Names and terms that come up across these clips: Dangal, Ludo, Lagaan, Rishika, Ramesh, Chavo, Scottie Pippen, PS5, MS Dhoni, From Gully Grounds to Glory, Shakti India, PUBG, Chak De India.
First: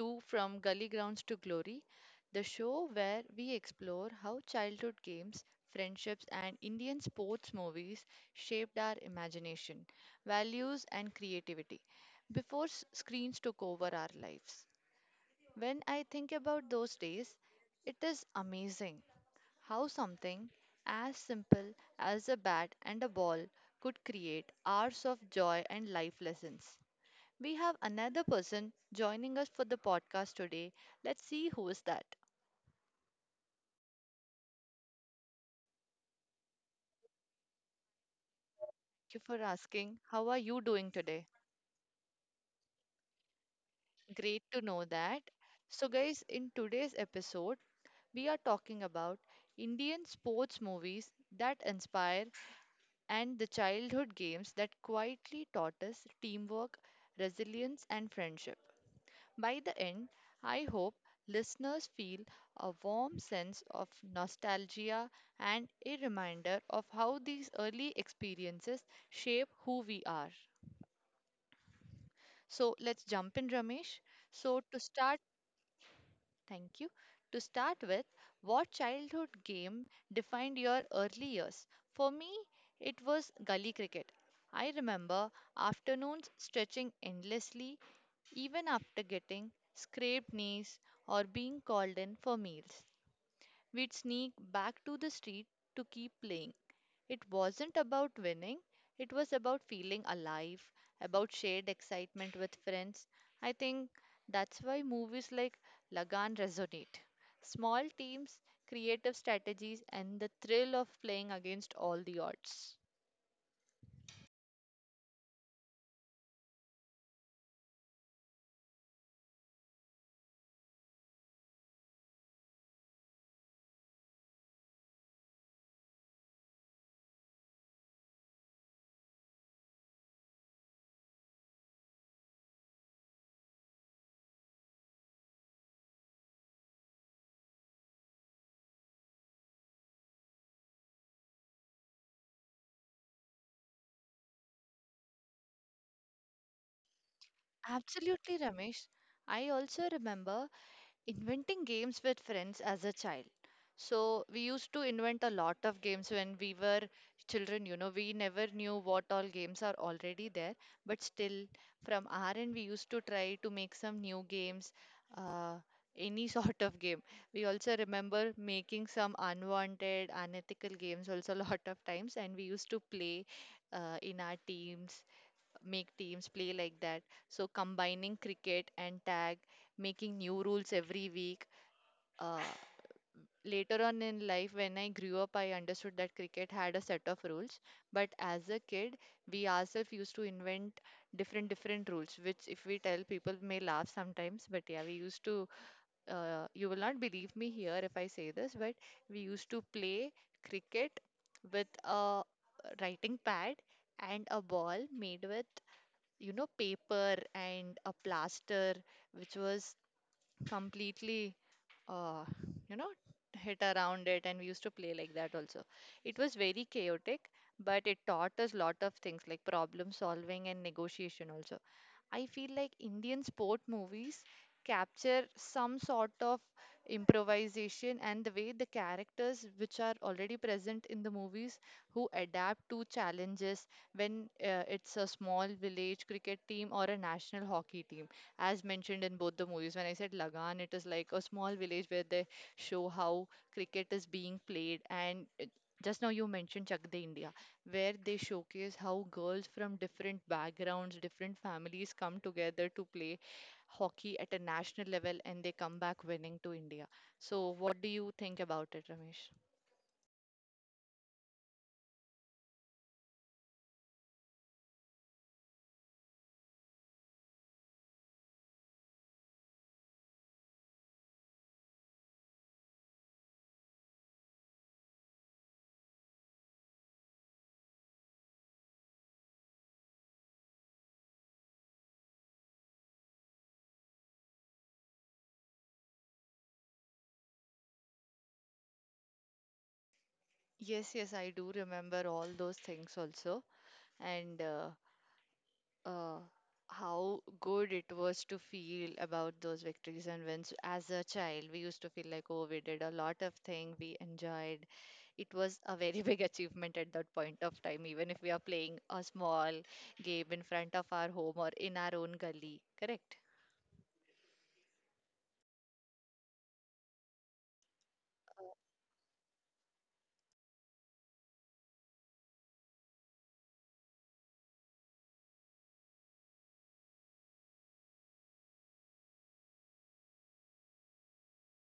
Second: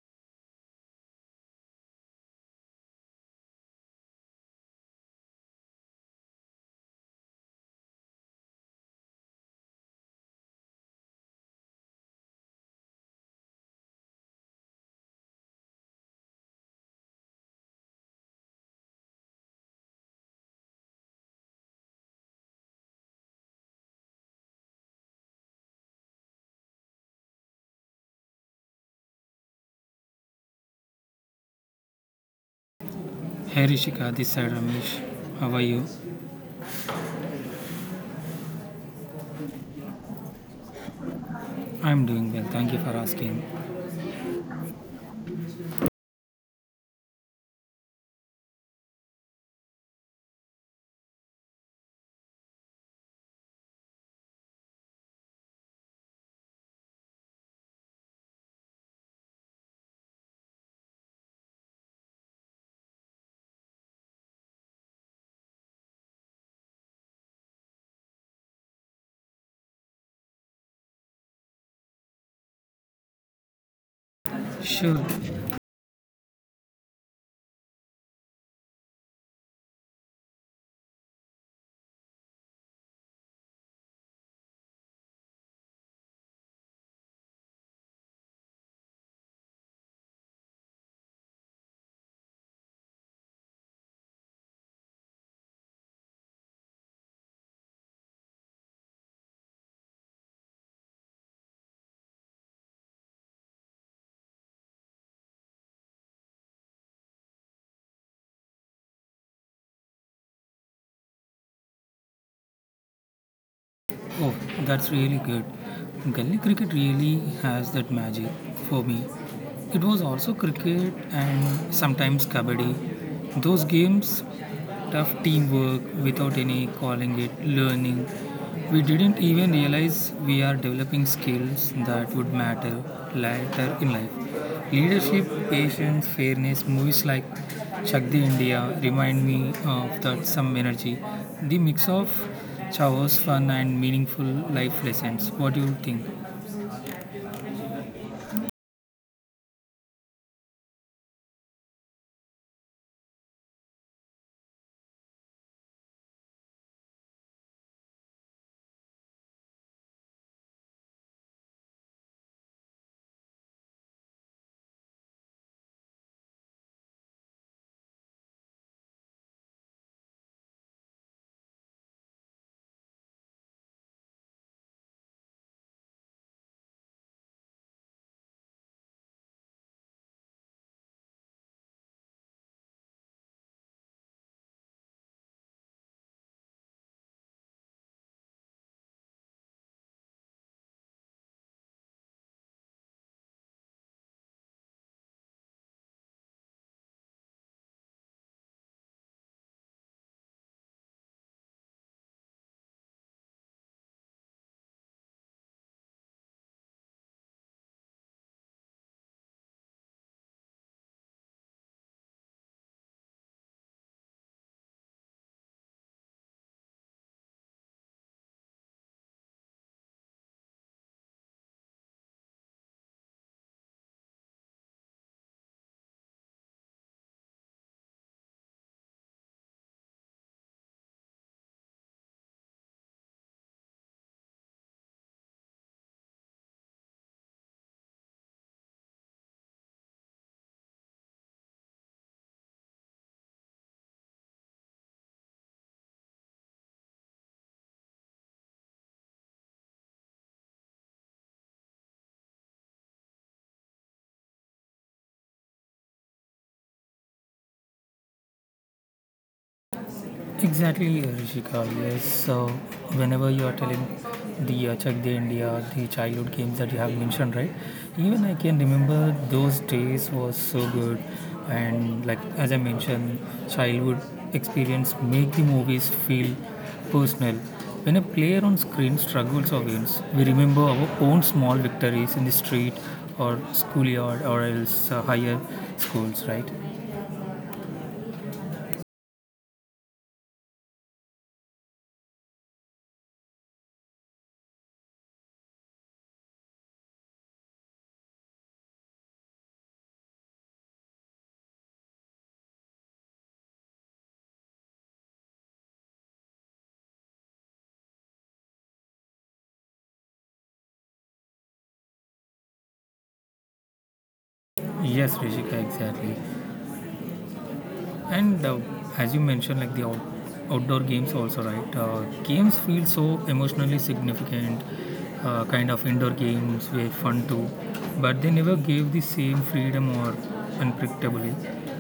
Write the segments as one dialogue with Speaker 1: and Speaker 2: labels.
Speaker 1: to From Gully Grounds to Glory, the show where we explore how childhood games, friendships, and Indian sports movies shaped our imagination, values, and creativity before screens took over our lives. When I think about those days, it is amazing how something as simple as a bat and a ball could create hours of joy and life lessons. We have another person joining us for the podcast today. Let's see who is that.
Speaker 2: Hey Rishika, this side Ramesh. How are you?
Speaker 1: Thank you for asking. How are you doing today?
Speaker 2: I'm doing well, thank you for asking.
Speaker 1: Great to know that. So, guys, in today's episode, we are talking about Indian sports movies that inspire and the childhood games that quietly taught us teamwork, resilience, and friendship. By the end, I hope listeners feel a warm sense of nostalgia and a reminder of how these early experiences shape who we are. So let's jump in, Ramesh. So, to
Speaker 2: Sure.
Speaker 1: start, thank you. To start with, what childhood game defined your early years? For me, it was gully cricket. I remember afternoons stretching endlessly. Even after getting scraped knees or being called in for meals, we'd sneak back to the street to keep playing. It wasn't about winning, it was about feeling alive, about shared excitement with friends. I think that's why movies like Lagan resonate. Small teams, creative strategies, and the thrill of playing against all the odds.
Speaker 2: Oh, that's really good. Gully cricket really has that magic for me. It was also cricket and sometimes kabaddi. Those games tough teamwork without any calling it learning. We didn't even realize we are developing skills that would matter later in life. Leadership, patience, fairness, movies like Shakti India remind me of that some energy. The mix of Chavo's fun and meaningful life lessons. What do you think?
Speaker 1: Absolutely, Ramesh. I also remember inventing games with friends as a child. So we used to invent a lot of games when we were children, you know, we never knew what all games are already there, but still from our end we used to try to make some new games, uh, any sort of game. We also remember making some unwanted, unethical games also a lot of times and we used to play in our teams, make teams play like that. So combining cricket and tag, making new rules every week. Uh, Later on in life, when I grew up, I understood that cricket had a set of rules. But as a kid, we ourselves used to invent different different rules, which if we tell people may laugh sometimes. But yeah, we used to. You will not believe me here if I say this, but we used to play cricket with a writing pad and a ball made with, you know, paper and a plaster, which was completely, uh, you know, hit around it. And we used to play like that also. It was very chaotic, but it taught us lot of things like problem solving and negotiation also. I feel like Indian sport movies capture some sort of improvisation and the way the characters which are already present in the movies who adapt to challenges, when it's a small village cricket team or a national hockey team. As mentioned in both the movies, when I said Lagan, it is like a small village where they show how cricket is being played, and it, just now you mentioned Chak De India, where they showcase how girls from different backgrounds, different families come together to play hockey at a national level and they come back winning to India. So, what do you think about it, Ramesh?
Speaker 2: Exactly, Rishika. Yes. So whenever you are telling the Check the India, the childhood games that you have mentioned, right? Even I can remember those days was so good, and like as I mentioned, childhood experience make the movies feel personal. When a player on screen struggles or wins, we remember our own small victories in the street or schoolyard or else higher schools, right?
Speaker 1: Yes, yes, I do remember all those things also. And uh, how good it was to feel about those victories and wins. As a child, we used to feel like, oh, we did a lot of things, we enjoyed. It was a very big achievement at that point of time, even if we are playing a small game in front of our home or in our own gully, correct?
Speaker 2: Yes, Rishika, exactly. And as you mentioned, like the outdoor games also, right? Games feel so emotionally significant, kind of indoor games were fun too, but they never gave the same freedom or unpredictability.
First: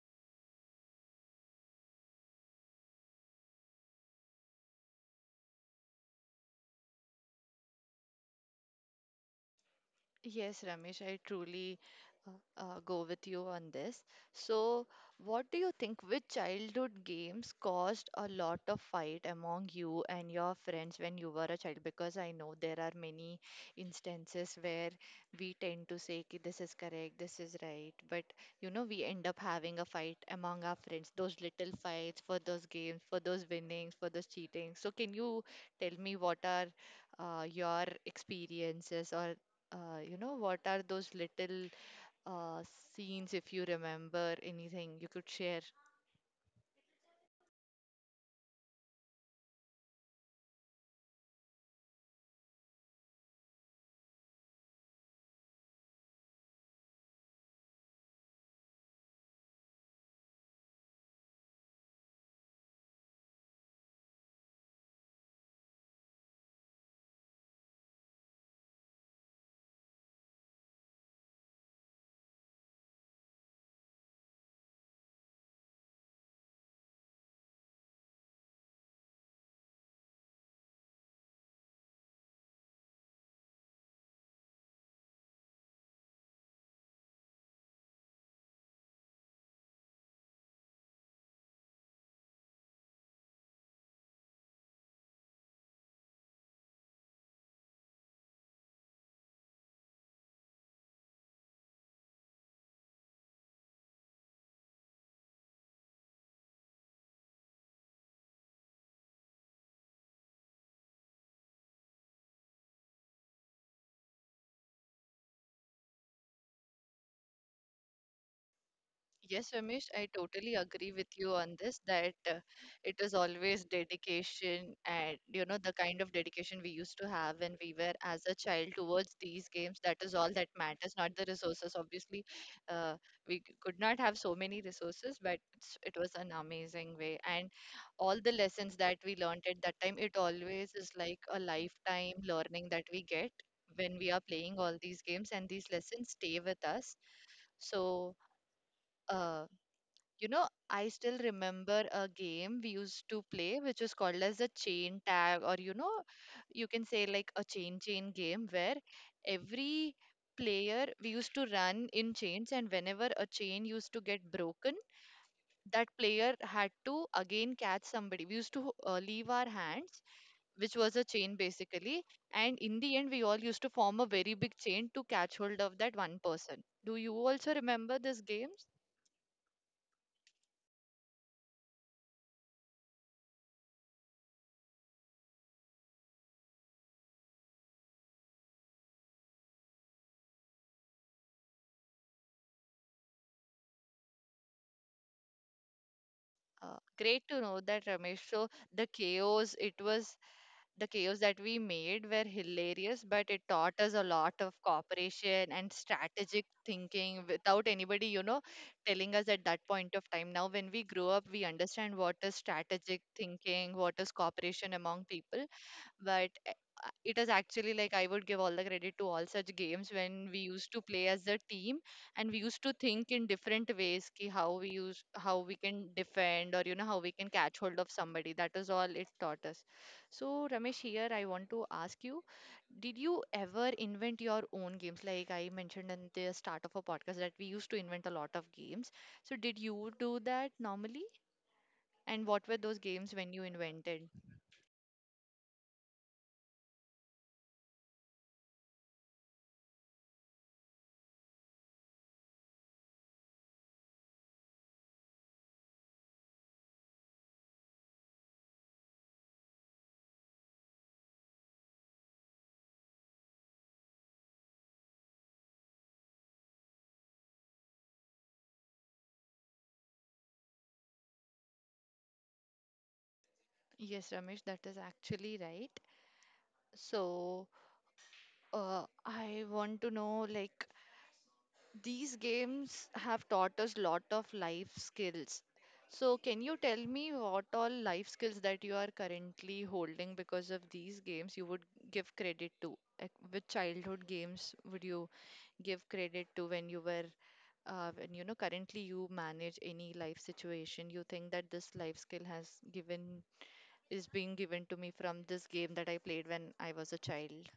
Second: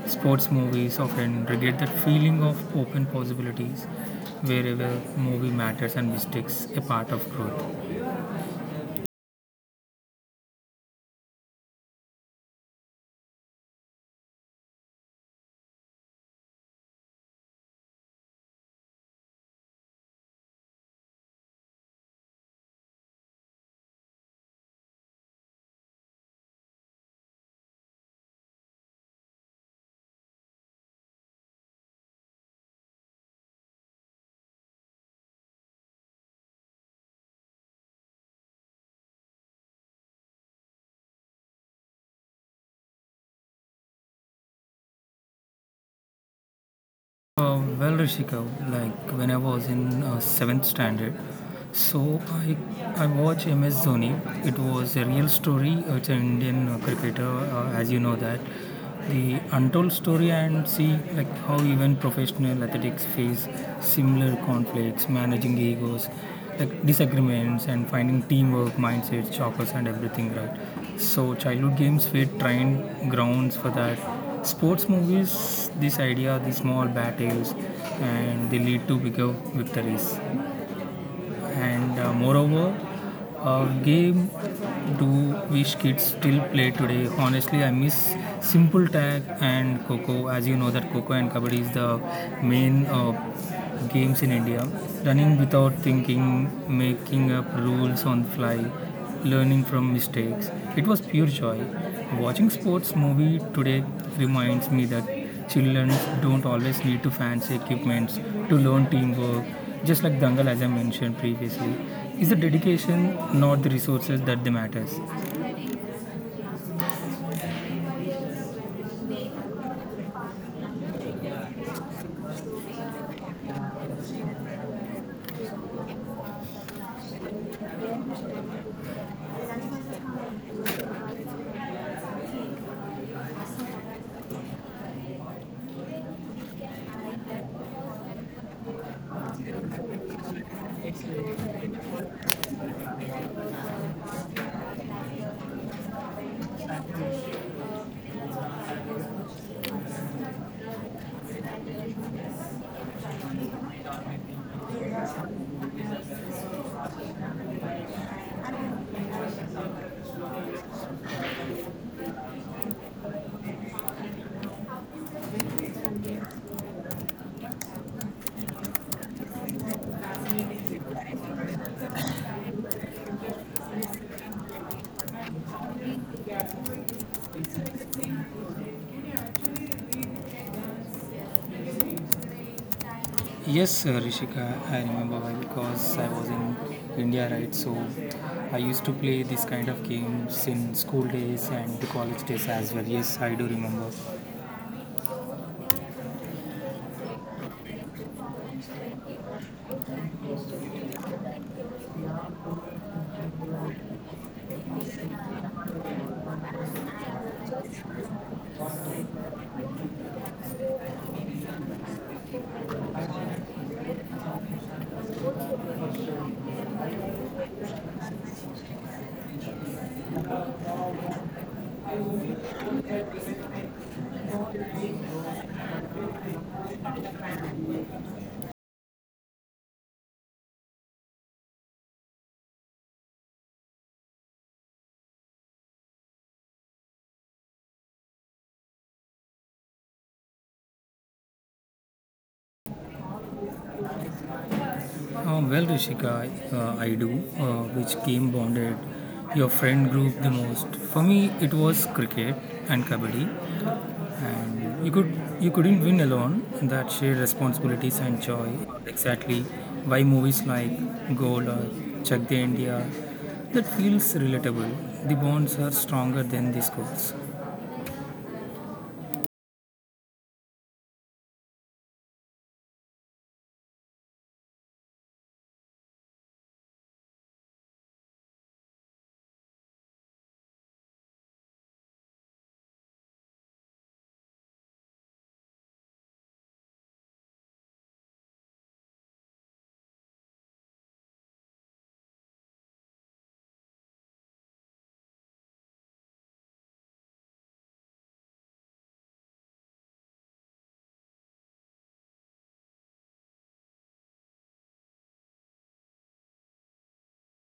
Speaker 2: Sports movies often regret that feeling of open possibilities wherever movie matters and mistakes a part of growth.
Speaker 1: Yes, Ramesh, I truly uh, go with you on this. So, what do you think? Which childhood games caused a lot of fight among you and your friends when you were a child? Because I know there are many instances where we tend to say, "Ki, this is correct, this is right." But, you know, we end up having a fight among our friends, those little fights for those games, for those winnings, for those cheating. So, can you tell me what are your experiences, or you know, what are those little uh, scenes, if you remember anything, you could share?
Speaker 2: Well, Rishika, like when I was in seventh standard, so I watched MS Dhoni. It was a real story. It's an Indian cricketer, as you know that the untold story, and see like how even professional athletics face similar conflicts, managing egos, like disagreements, and finding teamwork, mindsets, chokers, and everything right. So childhood games were trained grounds for that. Sports movies, this idea, the small battles, and they lead to bigger victories and moreover, game do wish kids still play today. Honestly, I miss simple tag and coco, as you know that coco and kabaddi is the main games in India. Running without thinking, making up rules on the fly, learning from mistakes, it was pure joy. Watching sports movie today reminds me that children don't always need to fancy equipments to learn teamwork, just like Dangal as I mentioned previously. Is the dedication, not the resources, that the matters?
Speaker 1: Yes, Ramesh, I totally agree with you on this that it is always dedication, and you know the kind of dedication we used to have when we were as a child towards these games. That is all that matters, not the resources. Obviously, uh, could not have so many resources, but it was an amazing way. And all the lessons that we learned at that time, it always is like a lifetime learning that we get when we are playing all these games, and these lessons stay with us. So. Uh, you know, I still remember a game we used to play, which is called as a chain tag, or you know, you can say like a chain chain game where every player we used to run in chains, and whenever a chain used to get broken, that player had to again catch somebody. We used to leave our hands, which was a chain basically, and in the end, we all used to form a very big chain to catch hold of that one person. Do you also remember these games?
Speaker 2: Yes, Rishika, I remember well because I was in India, right? So I used to play this kind of games in school days and the college days as well. Yes, I do remember.
Speaker 1: Great to know that, Ramesh. So the chaos, it was the chaos that we made were hilarious, but it taught us a lot of cooperation and strategic thinking without anybody, you know, telling us at that point of time. Now, when we grow up, we understand what is strategic thinking, what is cooperation among people, but it is actually like I would give all the credit to all such games when we used to play as a team and we used to think in different ways, ki how we use how we can defend, or you know how we can catch hold of somebody. That is all it taught us. So, Ramesh, here I want to ask you, did you ever invent your own games? Like I mentioned in the start of a podcast that we used to invent a lot of games, so did you do that normally, and what were those games when you invented?
Speaker 2: Well, Rishika, I do, which game bonded your friend group the most? For me, it was cricket and kabaddi. And you couldn't win alone. That shared responsibilities and joy, exactly why movies like gold or check the india, that feels relatable. The bonds are stronger than the scores.
Speaker 1: Yes, Ramesh, that is actually right. So, I want to know like these games have taught us lot of life skills. So, can you tell me what all life skills that you are currently holding because of these games you would give credit to? Like, which childhood games would you give credit to when you were, when you know, currently you manage any life situation? You think that this life skill has given, is being given to me from this game that I played when I was a child?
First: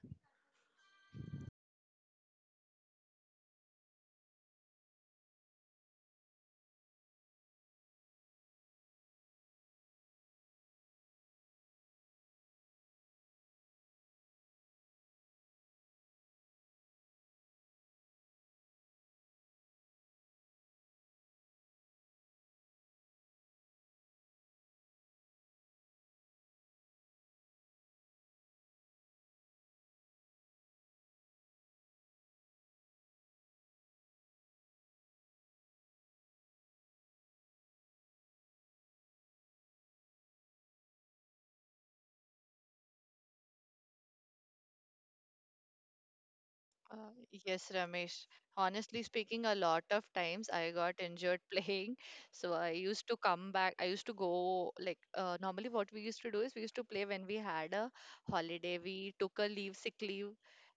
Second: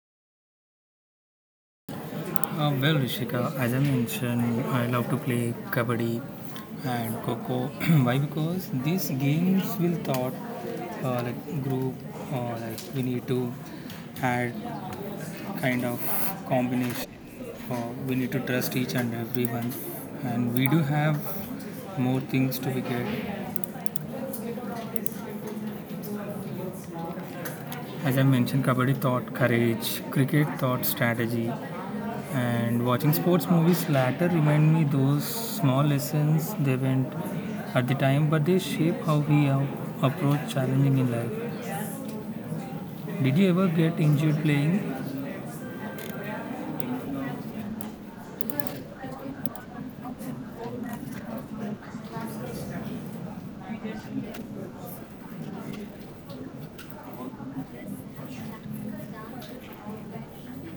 Speaker 2: Well rishika, as I mentioned, I love to play kabaddi and coco why? Because these games will thought like group or like we need to add kind of combination. Uh, we need to trust each and everyone, and we do have more things to be get. As I mentioned, kabaddi taught courage, cricket taught strategy, and watching sports movies later remind me those small lessons they went at the time, but they shape how we approach challenging in life. Did you ever get injured playing?
Speaker 1: Uh, yes, Ramesh. Honestly speaking, a lot of times I got injured playing. So I used to come back. I used to go, like, normally what we used to do is we used to play when we had a holiday. We took a leave, sick leave,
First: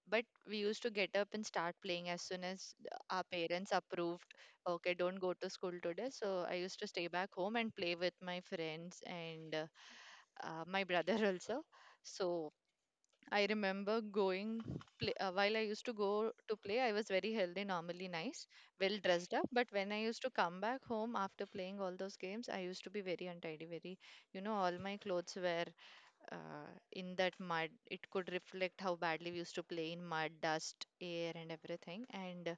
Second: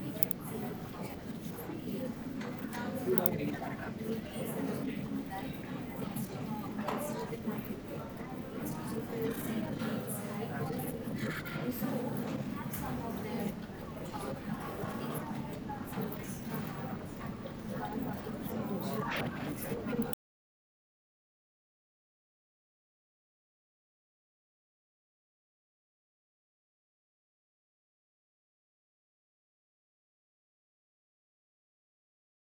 Speaker 1: but we used to get up and start playing as soon as our parents approved, okay, don't go to school today. So I used to stay back home and play with my friends and my brother also. So I remember going play, while I used to go to play, I was very healthy, normally nice, well dressed up. But when I used to come back home after playing all those games, I used to be very untidy, very, you know, all my clothes were in that mud. It could reflect how badly we used to play in mud, dust, air, and everything. And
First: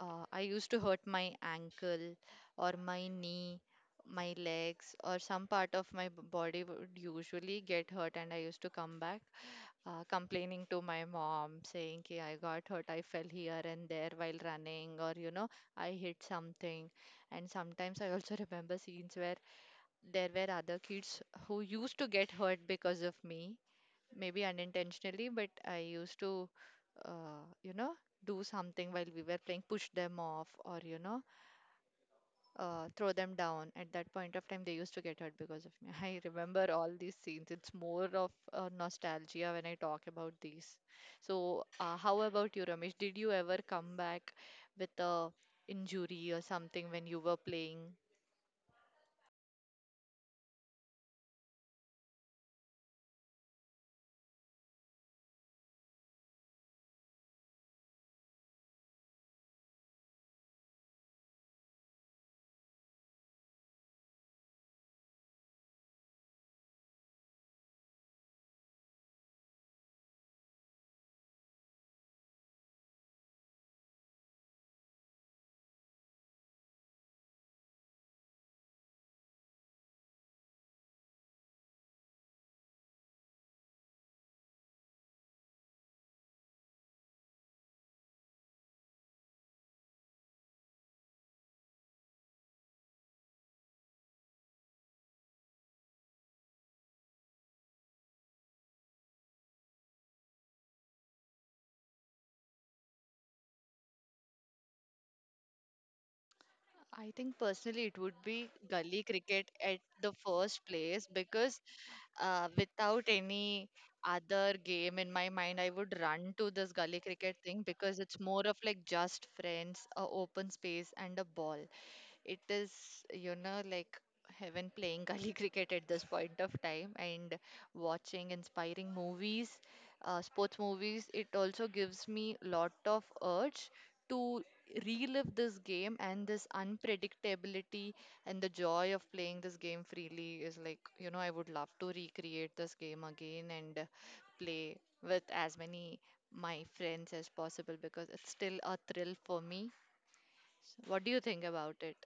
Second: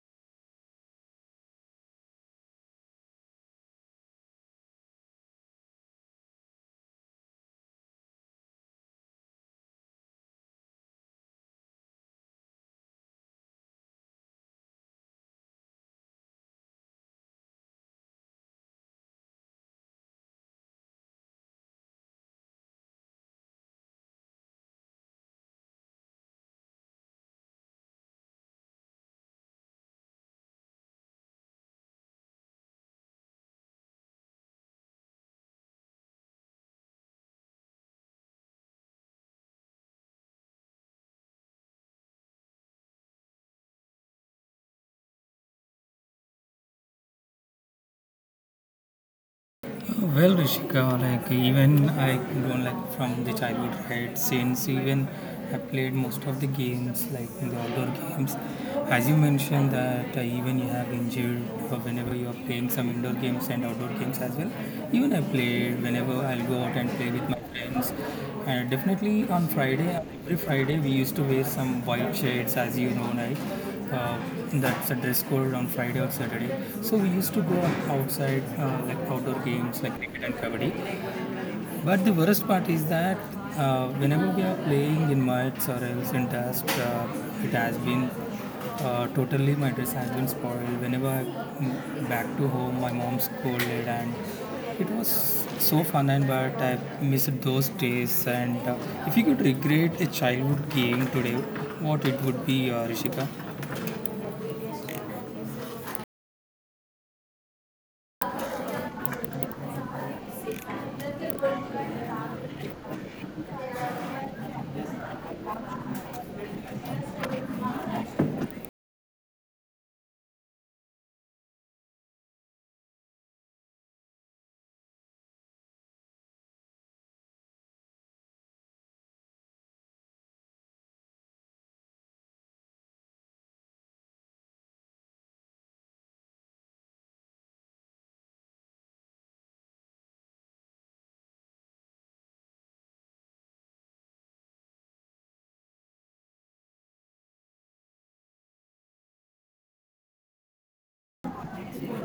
Speaker 1: I used to hurt my ankle or my knee, my legs, or some part of my body would usually get hurt, and I used to come back complaining to my mom, saying ki I got hurt, I fell here and there while running, or you know, I hit something. And sometimes I also remember scenes where there were other kids who used to get hurt because of me, maybe unintentionally, but I used to, you know, do something while we were playing, push them off, or you know, throw them down. At that point of time, they used to get hurt because of me. I remember all these scenes. It's more of nostalgia when I talk about these. So, how about you, Ramesh? Did you ever come back with a injury or something when you were playing?
Speaker 2: Well, Rishika, like even I don't like from the childhood, right? Since even I played most of the games, like the outdoor games. As you mentioned that even you have injured whenever you are playing some indoor games and outdoor games as well. Even I played whenever I'll go out and play with my friends. And definitely on Friday, every Friday we used to wear some white shirts, as you know, right? That's a dress code on Friday or Saturday. So we used to go outside, like outdoor games like cricket and kabaddi. But the worst part is that whenever we are playing in mats or else in dust, it has been totally my dress has been spoiled. Whenever I back to home, my mom scolded, and it was so fun. And but I missed those days. And if you could regret a childhood game today, what it would be, Rishika?
Speaker 1: I think personally it would be gully cricket at the first place because without any other game in my mind, I would run to this gully cricket thing because it's more of like just friends, a open space, and a ball it is you know like heaven playing gully cricket at this point of time, and watching inspiring movies, sports movies, it also gives me lot of urge to relive this game and this unpredictability, and the joy of playing this game freely is like, you know, I would love to recreate this game again and play with as many my friends as possible because it's still a thrill for me. What do you think about it?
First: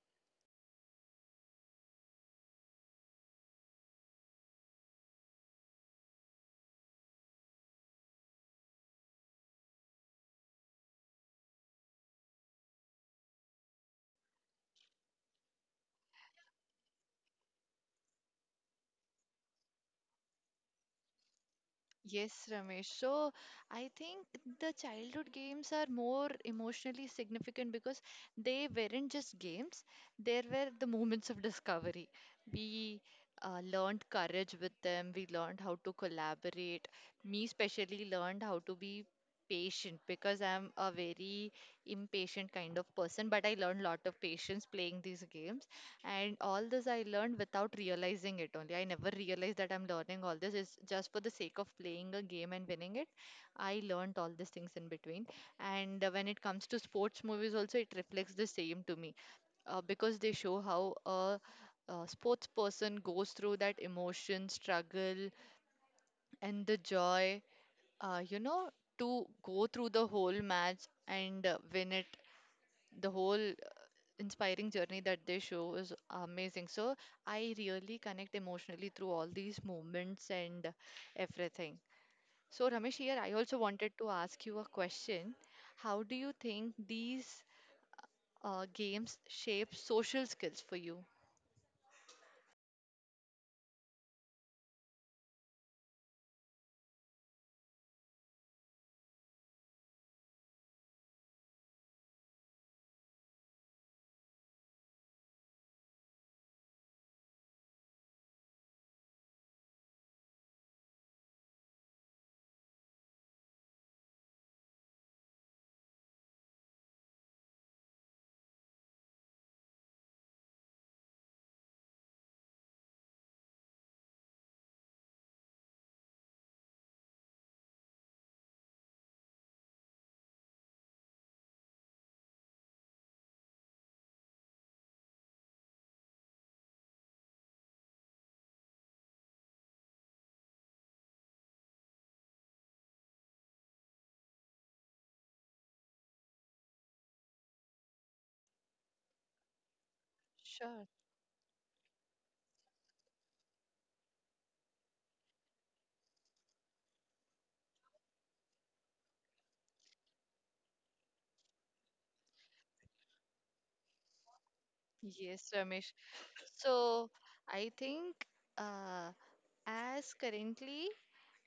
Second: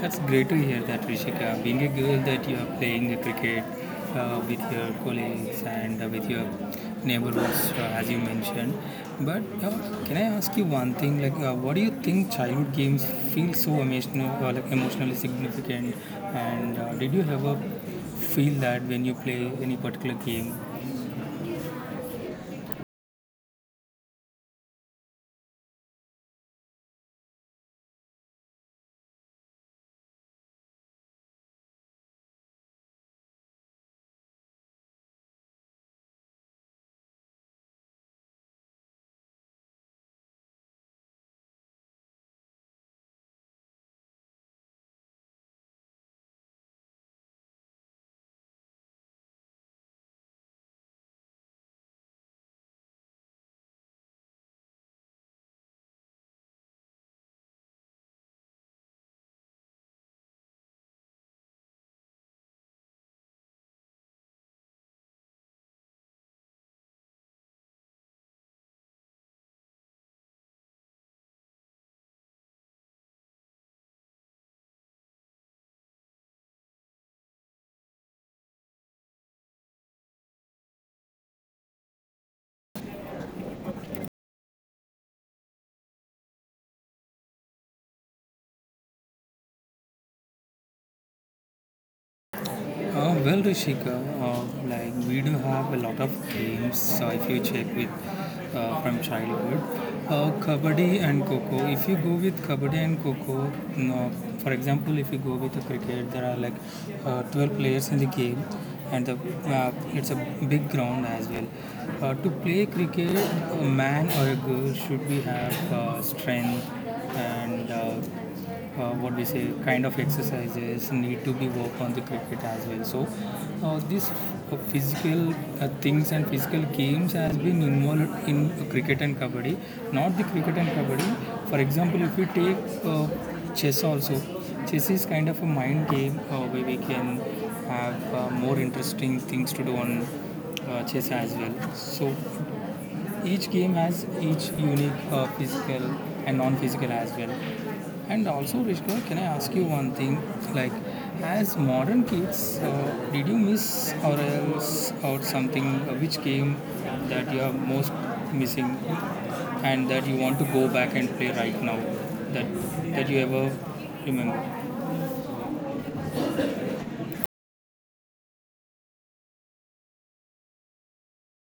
Speaker 2: That's great to hear that, Rishika. Being a girl, that you are playing cricket with your colleagues and with your neighborhoods, as you mentioned. But can I ask you one thing? Like, what do you think childhood games feel so emotional, like emotionally significant? And did you ever feel that when you play any particular game?
Speaker 1: Yes, Ramesh. So I think the childhood games are more emotionally significant because they weren't just games, there were the moments of discovery. We learned courage with them, we learned how to collaborate. Me, especially, learned how to be patient because I'm a very impatient kind of person, but I learned a lot of patience playing these games. And all this I learned without realizing it only. I never realized that I'm learning all this. It's just for the sake of playing a game and winning it. I learned all these things in between. And when it comes to sports movies, also, it reflects the same to me because they show how a sports person goes through that emotion, struggle, and the joy, uh, you know, to go through the whole match and win it. The whole inspiring journey that they show is amazing. So I really connect emotionally through all these moments and everything. So Ramesh, here I also wanted to ask you a question. How do you think these games shape social skills for you?
Speaker 2: Well, Rishika, uh, like we do have a lot of games. If you check with from childhood, kabaddi and coco. If you go with kabaddi and coco, no, for example, if you go with the cricket, there are like 12 players in the game, and the it's a big ground as well. To play cricket, a man or a girl should be have strength and what we say kind of exercises need to be worked on the cricket as well. So these physical things and physical games has been involved in cricket and kabaddi, not the cricket and kabaddi. For example, if we take chess also, chess is kind of a mind game where we can have more interesting things to do on chess as well. So each game has each unique physical and non-physical as well. And also Rishka, can I ask you one thing? Like,
Speaker 1: Sure.
Speaker 2: as modern kids, did you miss or else or something, which game that you are most missing and that you want to go back and play right now, that that you ever remember?
Speaker 1: Yes, Ramesh. So I think uh, as currently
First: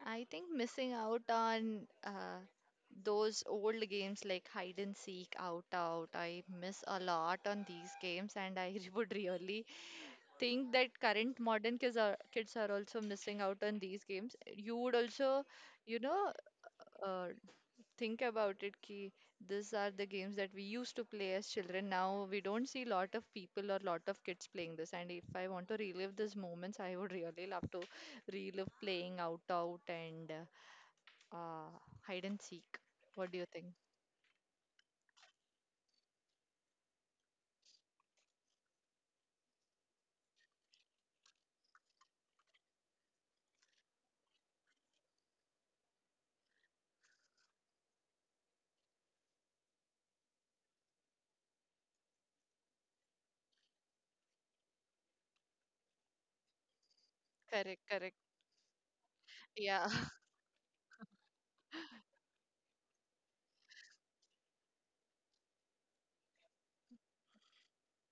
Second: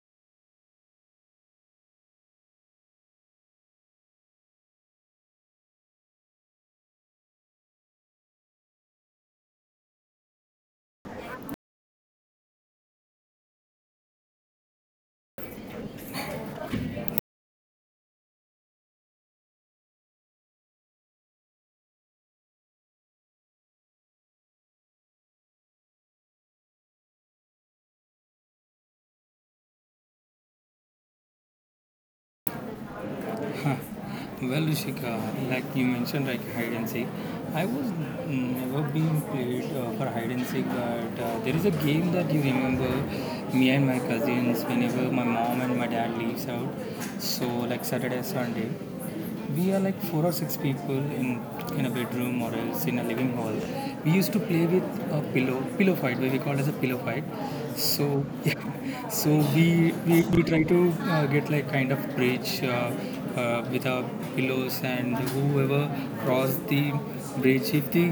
Speaker 1: I think missing out on those old games like hide and seek, out out, I miss a lot on these games, and I would really think that current modern kids are also missing out on these games. You would also, you know, uh, think about it. Ki these are the games that we used to play as children. Now we don't see lot of people or lot of kids playing this. And if I want to relive these moments, I would really love to relive playing out out and uh, hide and seek. What do you think?
Speaker 2: Well, Rishika, like you mentioned, like hide and seek. I was never being played for hide and seek, but there is a game that you remember, me and my cousins whenever my mom and my dad leaves out. So like Saturday, Sunday, we are like four or six people in a bedroom or else in a living hall. We used to play with a pillow fight, what we call as a pillow fight.
Speaker 1: Correct,
Speaker 2: So
Speaker 1: correct.
Speaker 2: yeah, so we
Speaker 1: Yeah,
Speaker 2: we, we try to get like kind of bridge with our pillows, and whoever crossed the bridge, if the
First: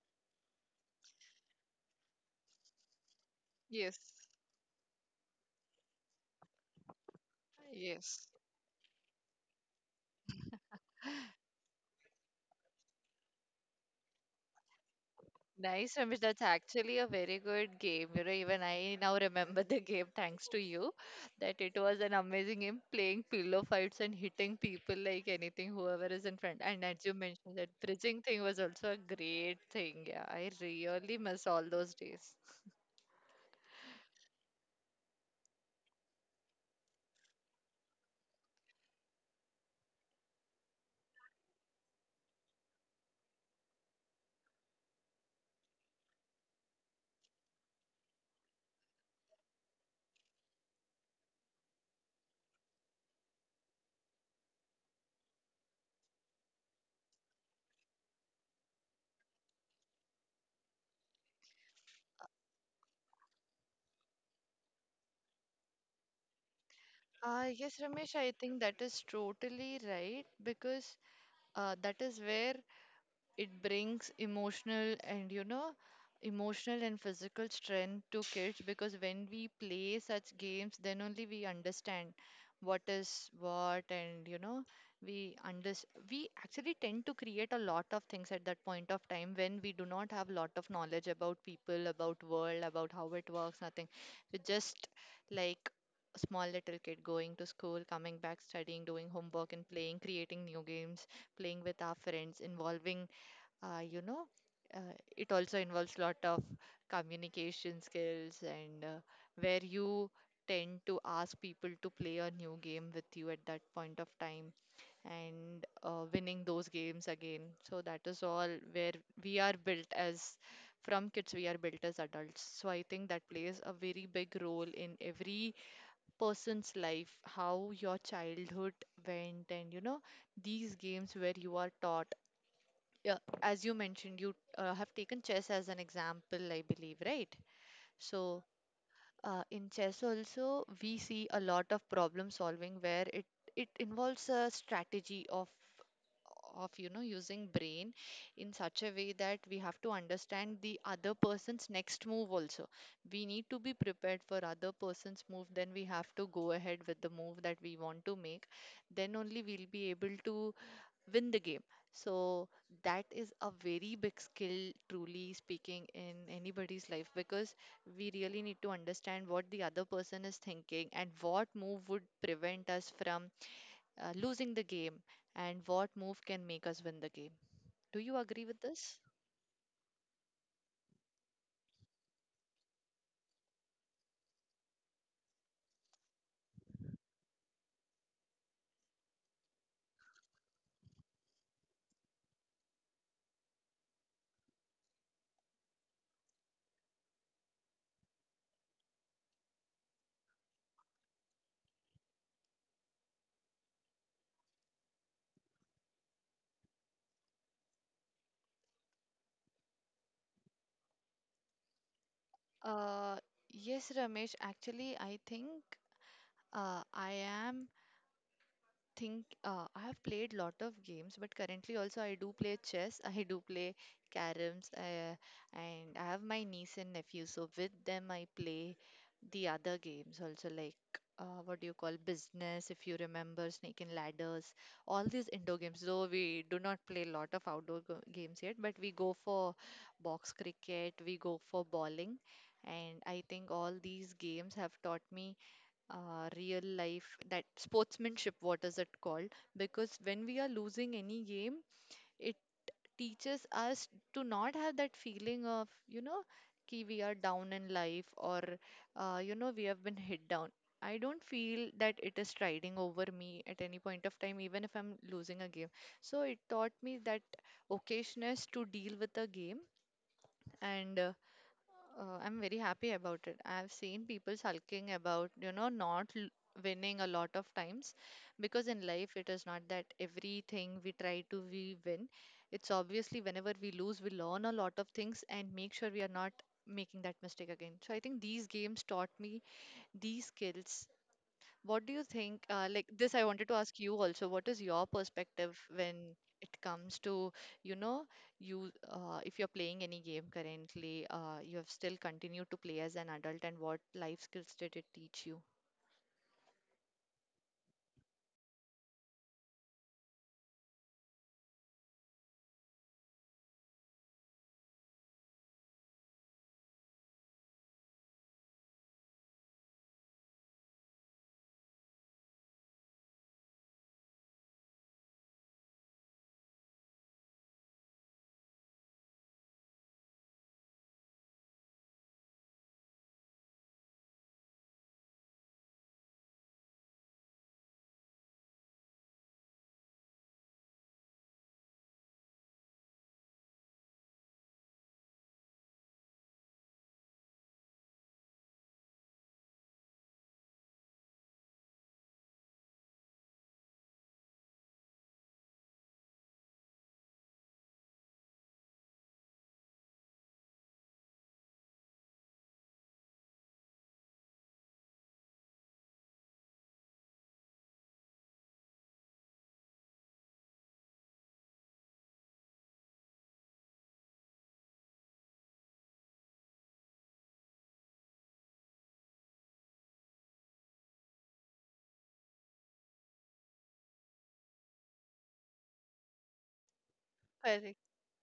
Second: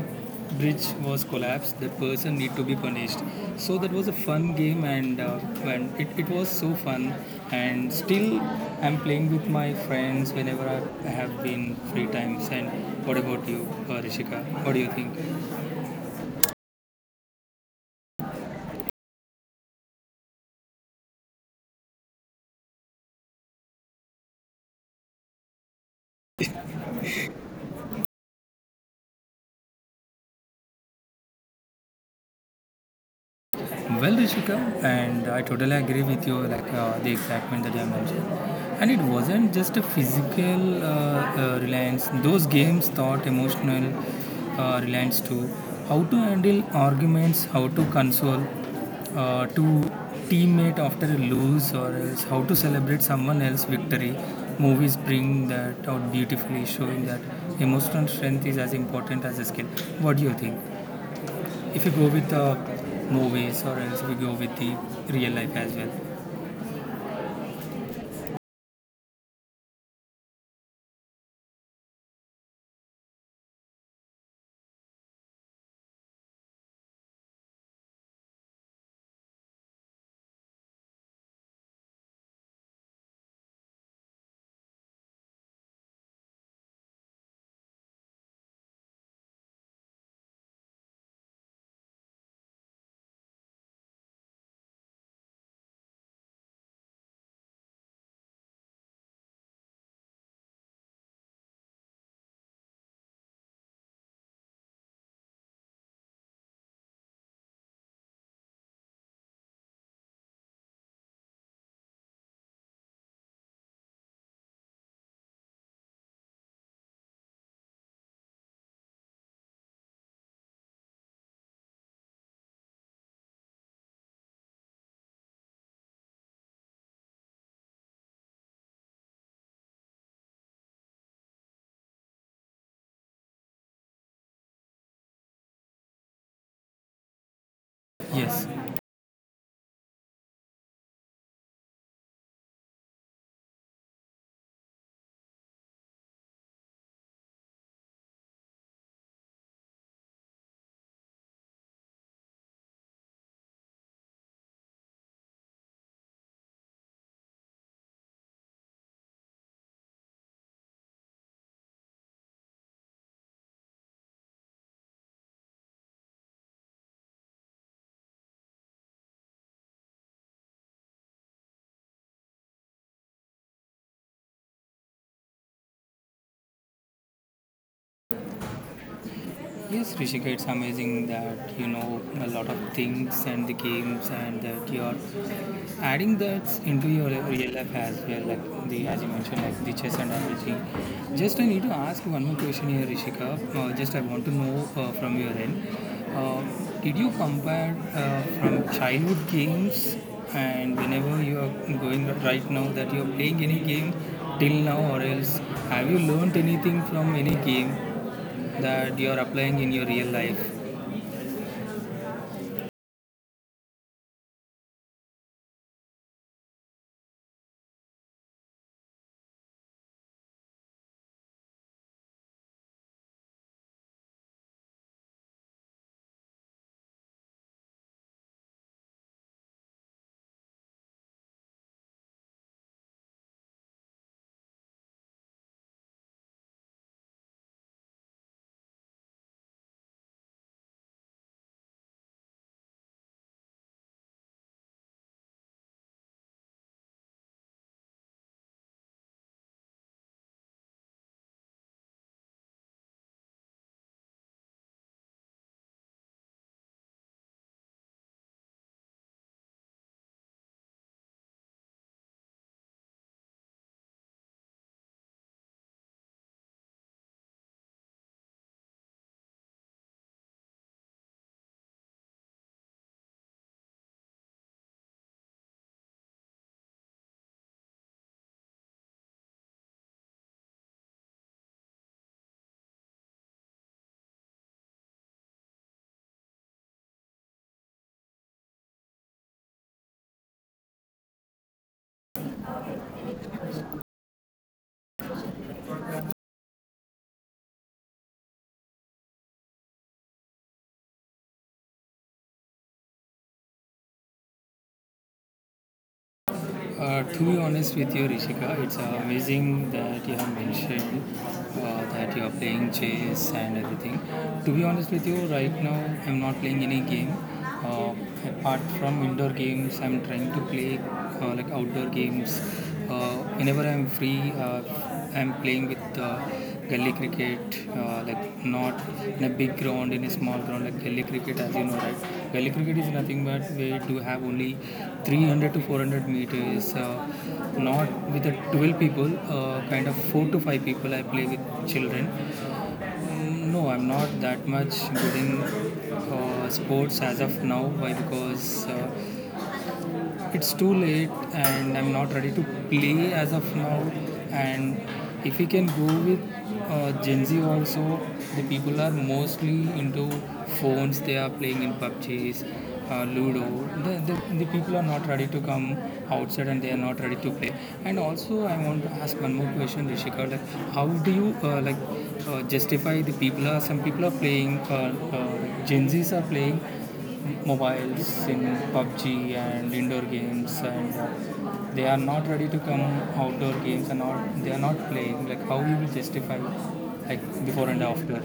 Speaker 2: bridge was collapsed, that person need to be punished. So that
Speaker 1: yes,
Speaker 2: was a fun game, and it was so fun. And
Speaker 1: yes.
Speaker 2: still, I'm playing with my friends whenever I have been free times. And what about you, Rishika? What do you think?
Speaker 1: Nice, Ramesh. That's actually a very good game. You know, even I now remember the game thanks to you. That it was an amazing game playing pillow fights and hitting people like anything, whoever is in front. And as you mentioned, that bridging thing was also a great thing. Yeah, I really miss all those days.
Speaker 2: Well, Rishika, and I totally agree with you, like the excitement that you have mentioned. And it wasn't just a physical reliance, those games taught emotional reliance too. How to handle arguments, how to console, to teammate after a lose, or else how to celebrate someone else's victory. Movies bring that out beautifully, showing that emotional strength is as important as a skill. What do you think? If you go with the movies or else we go with the real life as well.
Speaker 1: Yes, Ramesh, I think that is totally right because that is where it brings emotional and, you know, emotional and physical strength to kids because when we play such games, then only we understand what is what and, you know, we under we actually tend to create a lot of things at that point of time when we do not have lot of knowledge about people, about world, about how it works, nothing. We just like a small little kid going to school, coming back, studying, doing homework, and playing, creating new games, playing with our friends, involving uh, you know it also involves lot of communication skills and where you tend to ask people to play a new game with you at that point of time and winning those games again. So that is all where we are built as from kids we are built as adults. So I think that plays a very big role in every person's life, how your childhood went, and you know, these games where you are taught. Yeah, as you mentioned, you have taken chess as an example, I believe, right? So,
Speaker 2: Yes.
Speaker 1: in chess also, we see a lot of problem solving where it involves a strategy of using brain in such a way that we have to understand the other person's next move also. We need to be prepared for other person's move, then we have to go ahead with the move that we want to make. Then only we'll be able to win the game. So that is a very big skill, truly speaking, in anybody's life because we really need to understand what the other person is thinking and what move would prevent us from losing the game, and what move can make us win the game. Do you agree with this?
Speaker 2: Yes, Rishika, it's amazing that you know a lot of things and the games and that you're adding that into your real life as well, like the as you mentioned, like the chess and everything. Just I need to ask one more question here, Rishika. Just I want to know from your end, uh, did you compare from childhood games and whenever you are going right now that you are playing any game till now, or else have you learnt anything from any game that you are applying in your real life?
Speaker 1: Uh, yes, Ramesh. Actually, I think I am think I have played lot of games, but currently also I do play chess, I do play caroms, and I have my niece and nephew. So with them, I play the other games also like what do you call business, if you remember, snake and ladders, all these indoor games. Though we do not play a lot of outdoor games yet, but we go for box cricket, we go for bowling, and I think all these games have taught me real life, that sportsmanship, what is it called, because when we are losing any game, it teaches us to not have that feeling of, you know, ki we are down in life, or you know, we have been hit down. I don't feel that it is striding over me at any point of time even if I'm losing a game. So it taught me that occasioness to deal with a game. And I'm very happy about it. I've seen people sulking about, you know, not winning a lot of times because in life it is not that everything we try to, we win. It's obviously whenever we lose, we learn a lot of things and make sure we are not making that mistake again. So I think these games taught me these skills. What do you think? Like this, I wanted to ask you also. What is your perspective when it comes to, you know, you if you're playing any game currently, you have still continued to play as an adult, and what life skills did it teach you?
Speaker 2: To be honest with you, Rishika, it's amazing that you have mentioned that you are playing chess and everything. To be honest with you, right now I'm not playing any game. Uh, Apart from indoor games, I'm trying to play like outdoor games. Whenever I'm free, I'm playing with Gully cricket, like not in a big ground, in a small ground, like gully cricket, as you know, right? Gully cricket is nothing but we do have only 300 to 400 meters, not with the 12 people, kind of 4 to 5 people I play with children. No, I'm not that much good in sports as of now. Why? Because it's too late and I'm not ready to play as of now. And if we can go with Gen Z also, the people are mostly into phones. They are playing in PUBGs, Ludo. The people are not ready to come outside and they are not ready to play. And also, I want to ask one more question, Rishika. Like, how do you like justify the people are? Some people are playing. Gen Zs are playing mobiles in PUBG and indoor games, and they are not ready to come outdoor games and not they are not playing. Like how we will justify, like before
Speaker 1: Correct.
Speaker 2: and after.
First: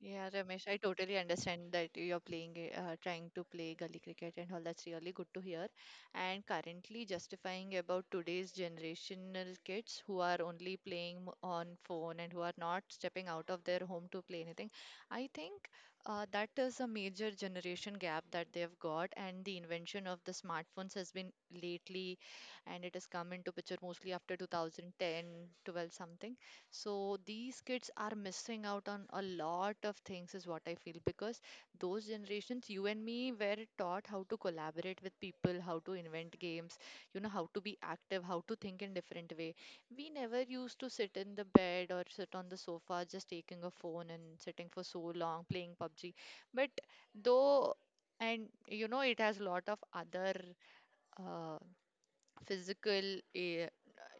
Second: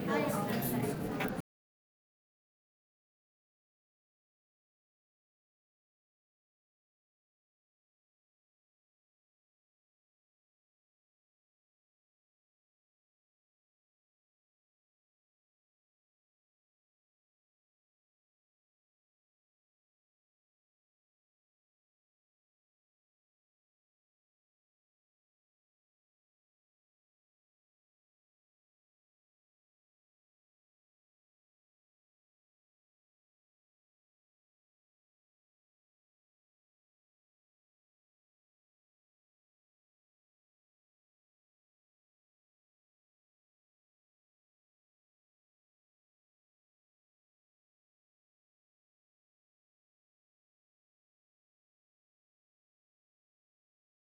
Speaker 1: Yeah, Ramesh, I totally understand that you're playing, trying to play gully cricket and all. That's really good to hear. And currently justifying about today's generational kids who are only playing on phone and who are not stepping out of their home to play anything. I think that is a major generation gap that they've got. And the invention of the smartphones has been lately, and it has come into picture mostly after 2010, 12 something. So these kids are missing out on a lot of things, is what I feel, because those generations, you and me, were taught how to collaborate with people, how to invent games, you know, how to be active, how to think in different way. We never used to sit in the bed or sit on the sofa just taking a phone and sitting for so long playing PUBG. But though, and you know, it has a lot of other uh, physical a-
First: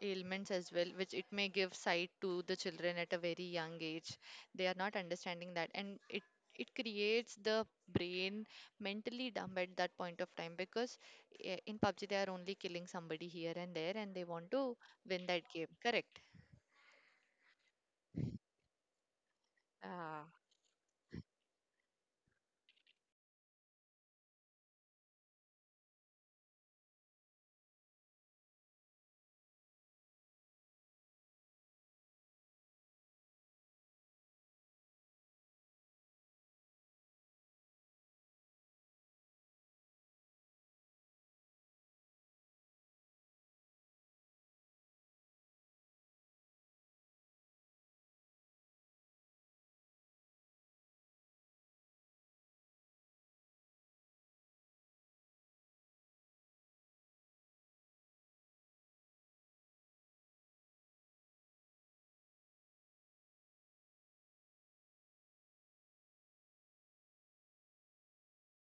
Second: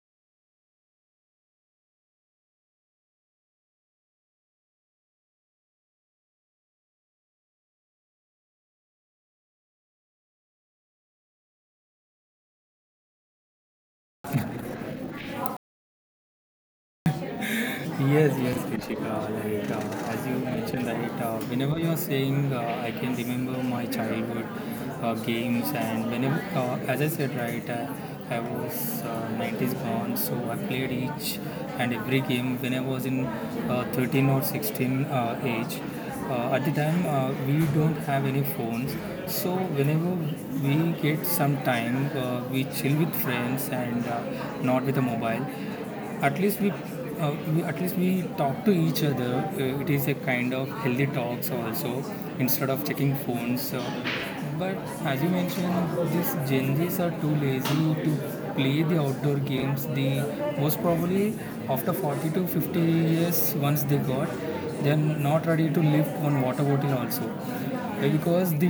Speaker 1: ailments as well, which it may give sight to the children at a very young age. They are not understanding that, and it creates the brain mentally dumb at that point of time because in PUBG they are only killing somebody here and there, and they want to win that game. Correct.
Speaker 2: Yes, yes, Krishika. Like,
Speaker 1: Ah,
Speaker 2: as you mentioned that whenever you are saying, I can remember my childhood games, and whenever, as I said, right, I was 90s born, so I played each and every game when I was in 13 or 16 age. At the time, we don't have any phones, so whenever we get some time, we chill with friends and not with a mobile. At least we at least we talk to each other. It is a kind of healthy talks also instead of checking phones so. But as you mentioned, these Gen Z's are too lazy to play the outdoor games. They, most probably after 40 to 50 years once they got, they're not ready to lift one water bottle also. Because the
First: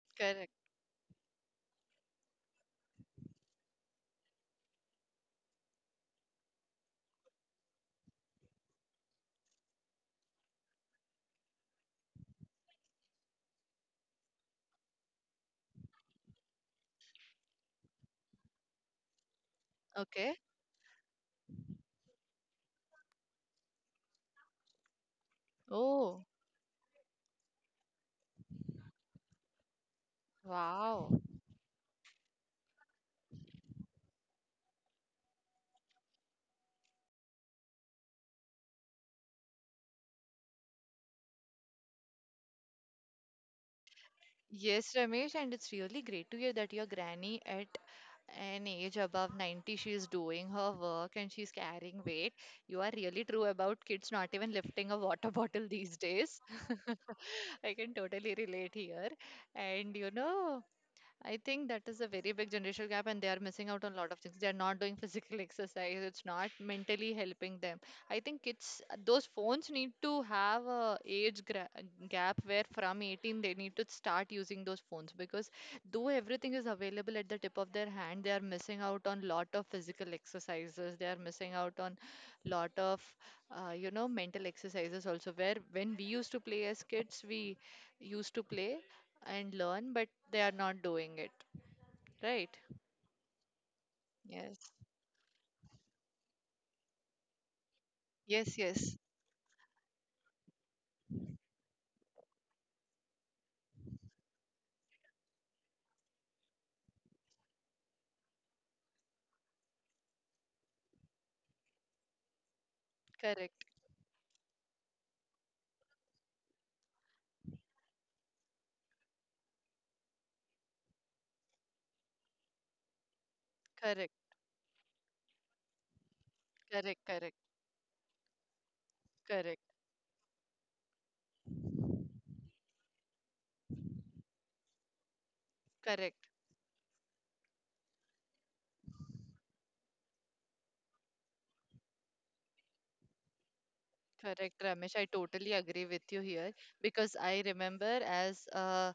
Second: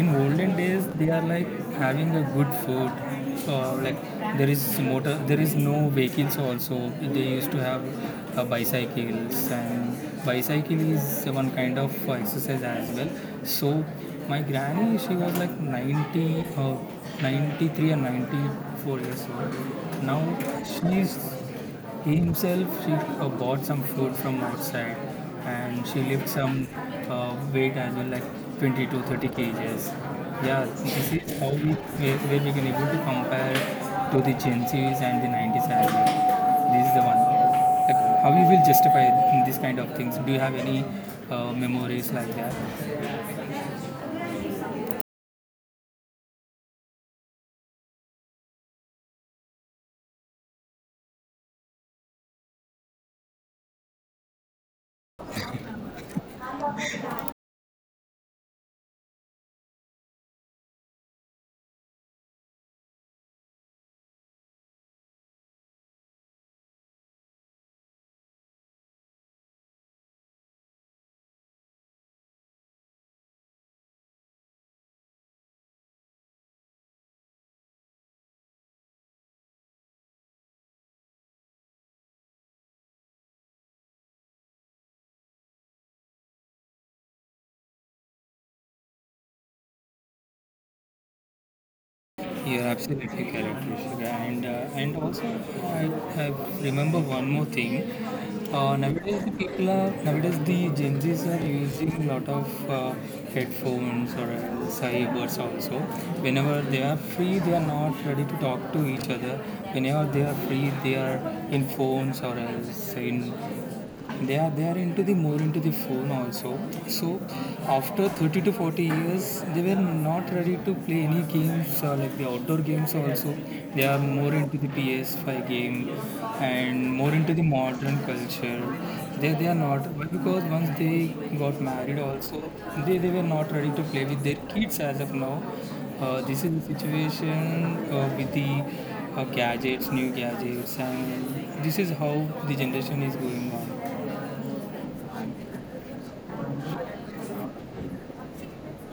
Speaker 2: in
Speaker 1: correct.
Speaker 2: olden days they are like having a good food, like there is motor, there is no vehicles also. They used to have bicycles, and bicycle is one kind of exercise as well. So my granny, she was like 90, uh, 93 or 94 years old now.
Speaker 1: Okay.
Speaker 2: She is, he himself, she bought some food from outside, and she
Speaker 1: Oh.
Speaker 2: lifted some weight as well, like 20 to 30 kgs. Yeah, this
Speaker 1: Wow.
Speaker 2: is how we, where we can able to compare to the Gen Zs and the 90s as well. This is the one. Like, how you will justify in this kind of things? Do you have any memories like that?
Speaker 1: Yes, Ramesh, and it's really great to hear that your granny at an age above 90, she is doing her work and she's carrying weight. You are really true about kids not even lifting a water bottle these days. I can totally relate here. And you know, I think that is a very big generational gap, and they are missing out on a lot of things. They are not doing physical exercise. It's not mentally helping them. I think kids, those phones need to have a age gap where from 18 they need to start using those phones, because though everything is available at the tip of their hand, they are missing out on lot of physical exercises. They are missing out on lot of, you know, mental exercises also. Where when we used to play as kids, we used to play and learn, but they are not doing it, right?
Speaker 2: You're absolutely correct, Rishika. And
Speaker 1: Yes,
Speaker 2: uh, and also, I, I remember one more thing.
Speaker 1: yes, yes.
Speaker 2: Nowadays, the Gen Zs are using a lot of headphones or else earbuds also. Whenever they are free, they are not ready to talk to each other. Whenever they are free, they are in phones or else in,
Speaker 1: Correct,
Speaker 2: they are into the more into the phone also. So after 30 to 40 years, they were not ready to play any games, like the outdoor games also. They are
Speaker 1: correct,
Speaker 2: more into the PS5 game, and
Speaker 1: correct,
Speaker 2: more into
Speaker 1: correct,
Speaker 2: the modern culture. They are
Speaker 1: correct,
Speaker 2: not, because once they got married also, they were not ready to play with their kids as of now.
Speaker 1: correct,
Speaker 2: This is the situation with the gadgets new gadgets, and this is how the generation is going on.
Speaker 1: correct. Ramesh, I totally agree with you here because I remember as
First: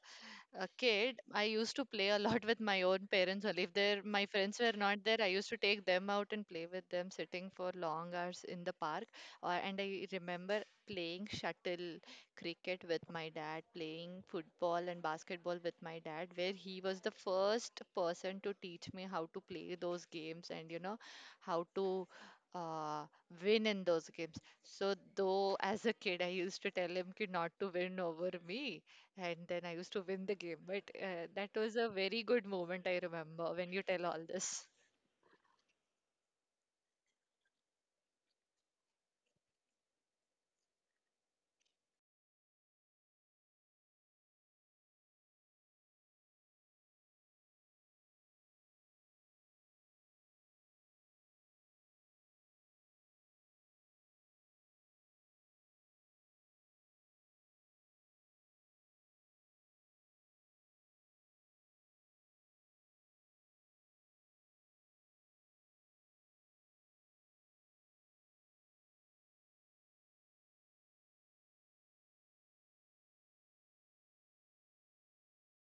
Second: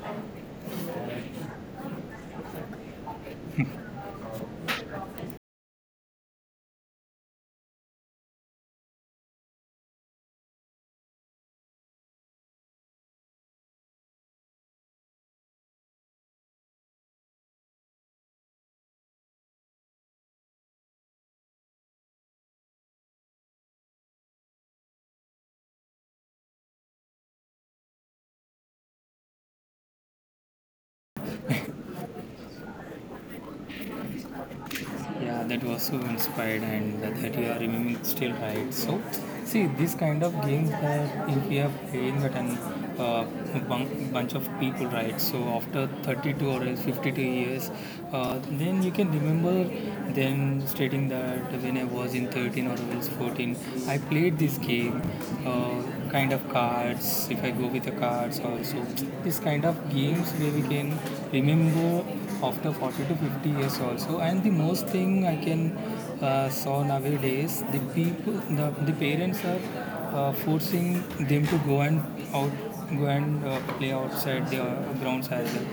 Speaker 1: a kid, I used to play a lot with my own parents. Only if they are my friends were not there, I used to take them out and play with them, sitting for long hours in the park. And I remember playing shuttle cricket with my dad, playing football and basketball with my dad, where he was the first person to teach me how to play those games and how to uh, win in those games. So, though as a kid, I used to tell him "Ki not to win over me, and then I used to win the game. But that was a very good moment, I remember, when you tell all this.
Speaker 2: Yeah, that was so inspired, and that you are remembering still, right? So see, this kind of games that if we are playing at an uh, bunch of people, right? So after 32 or else 52 years, then you can remember them, stating that when I was in 13 or else 14, I played this game, uh, kind of cards. If I go with the cards also, this kind of games where we can remember after 40 to 50 years also. And the most thing I can saw nowadays, the people, the parents are forcing them to go and out go and play outside their grounds as well.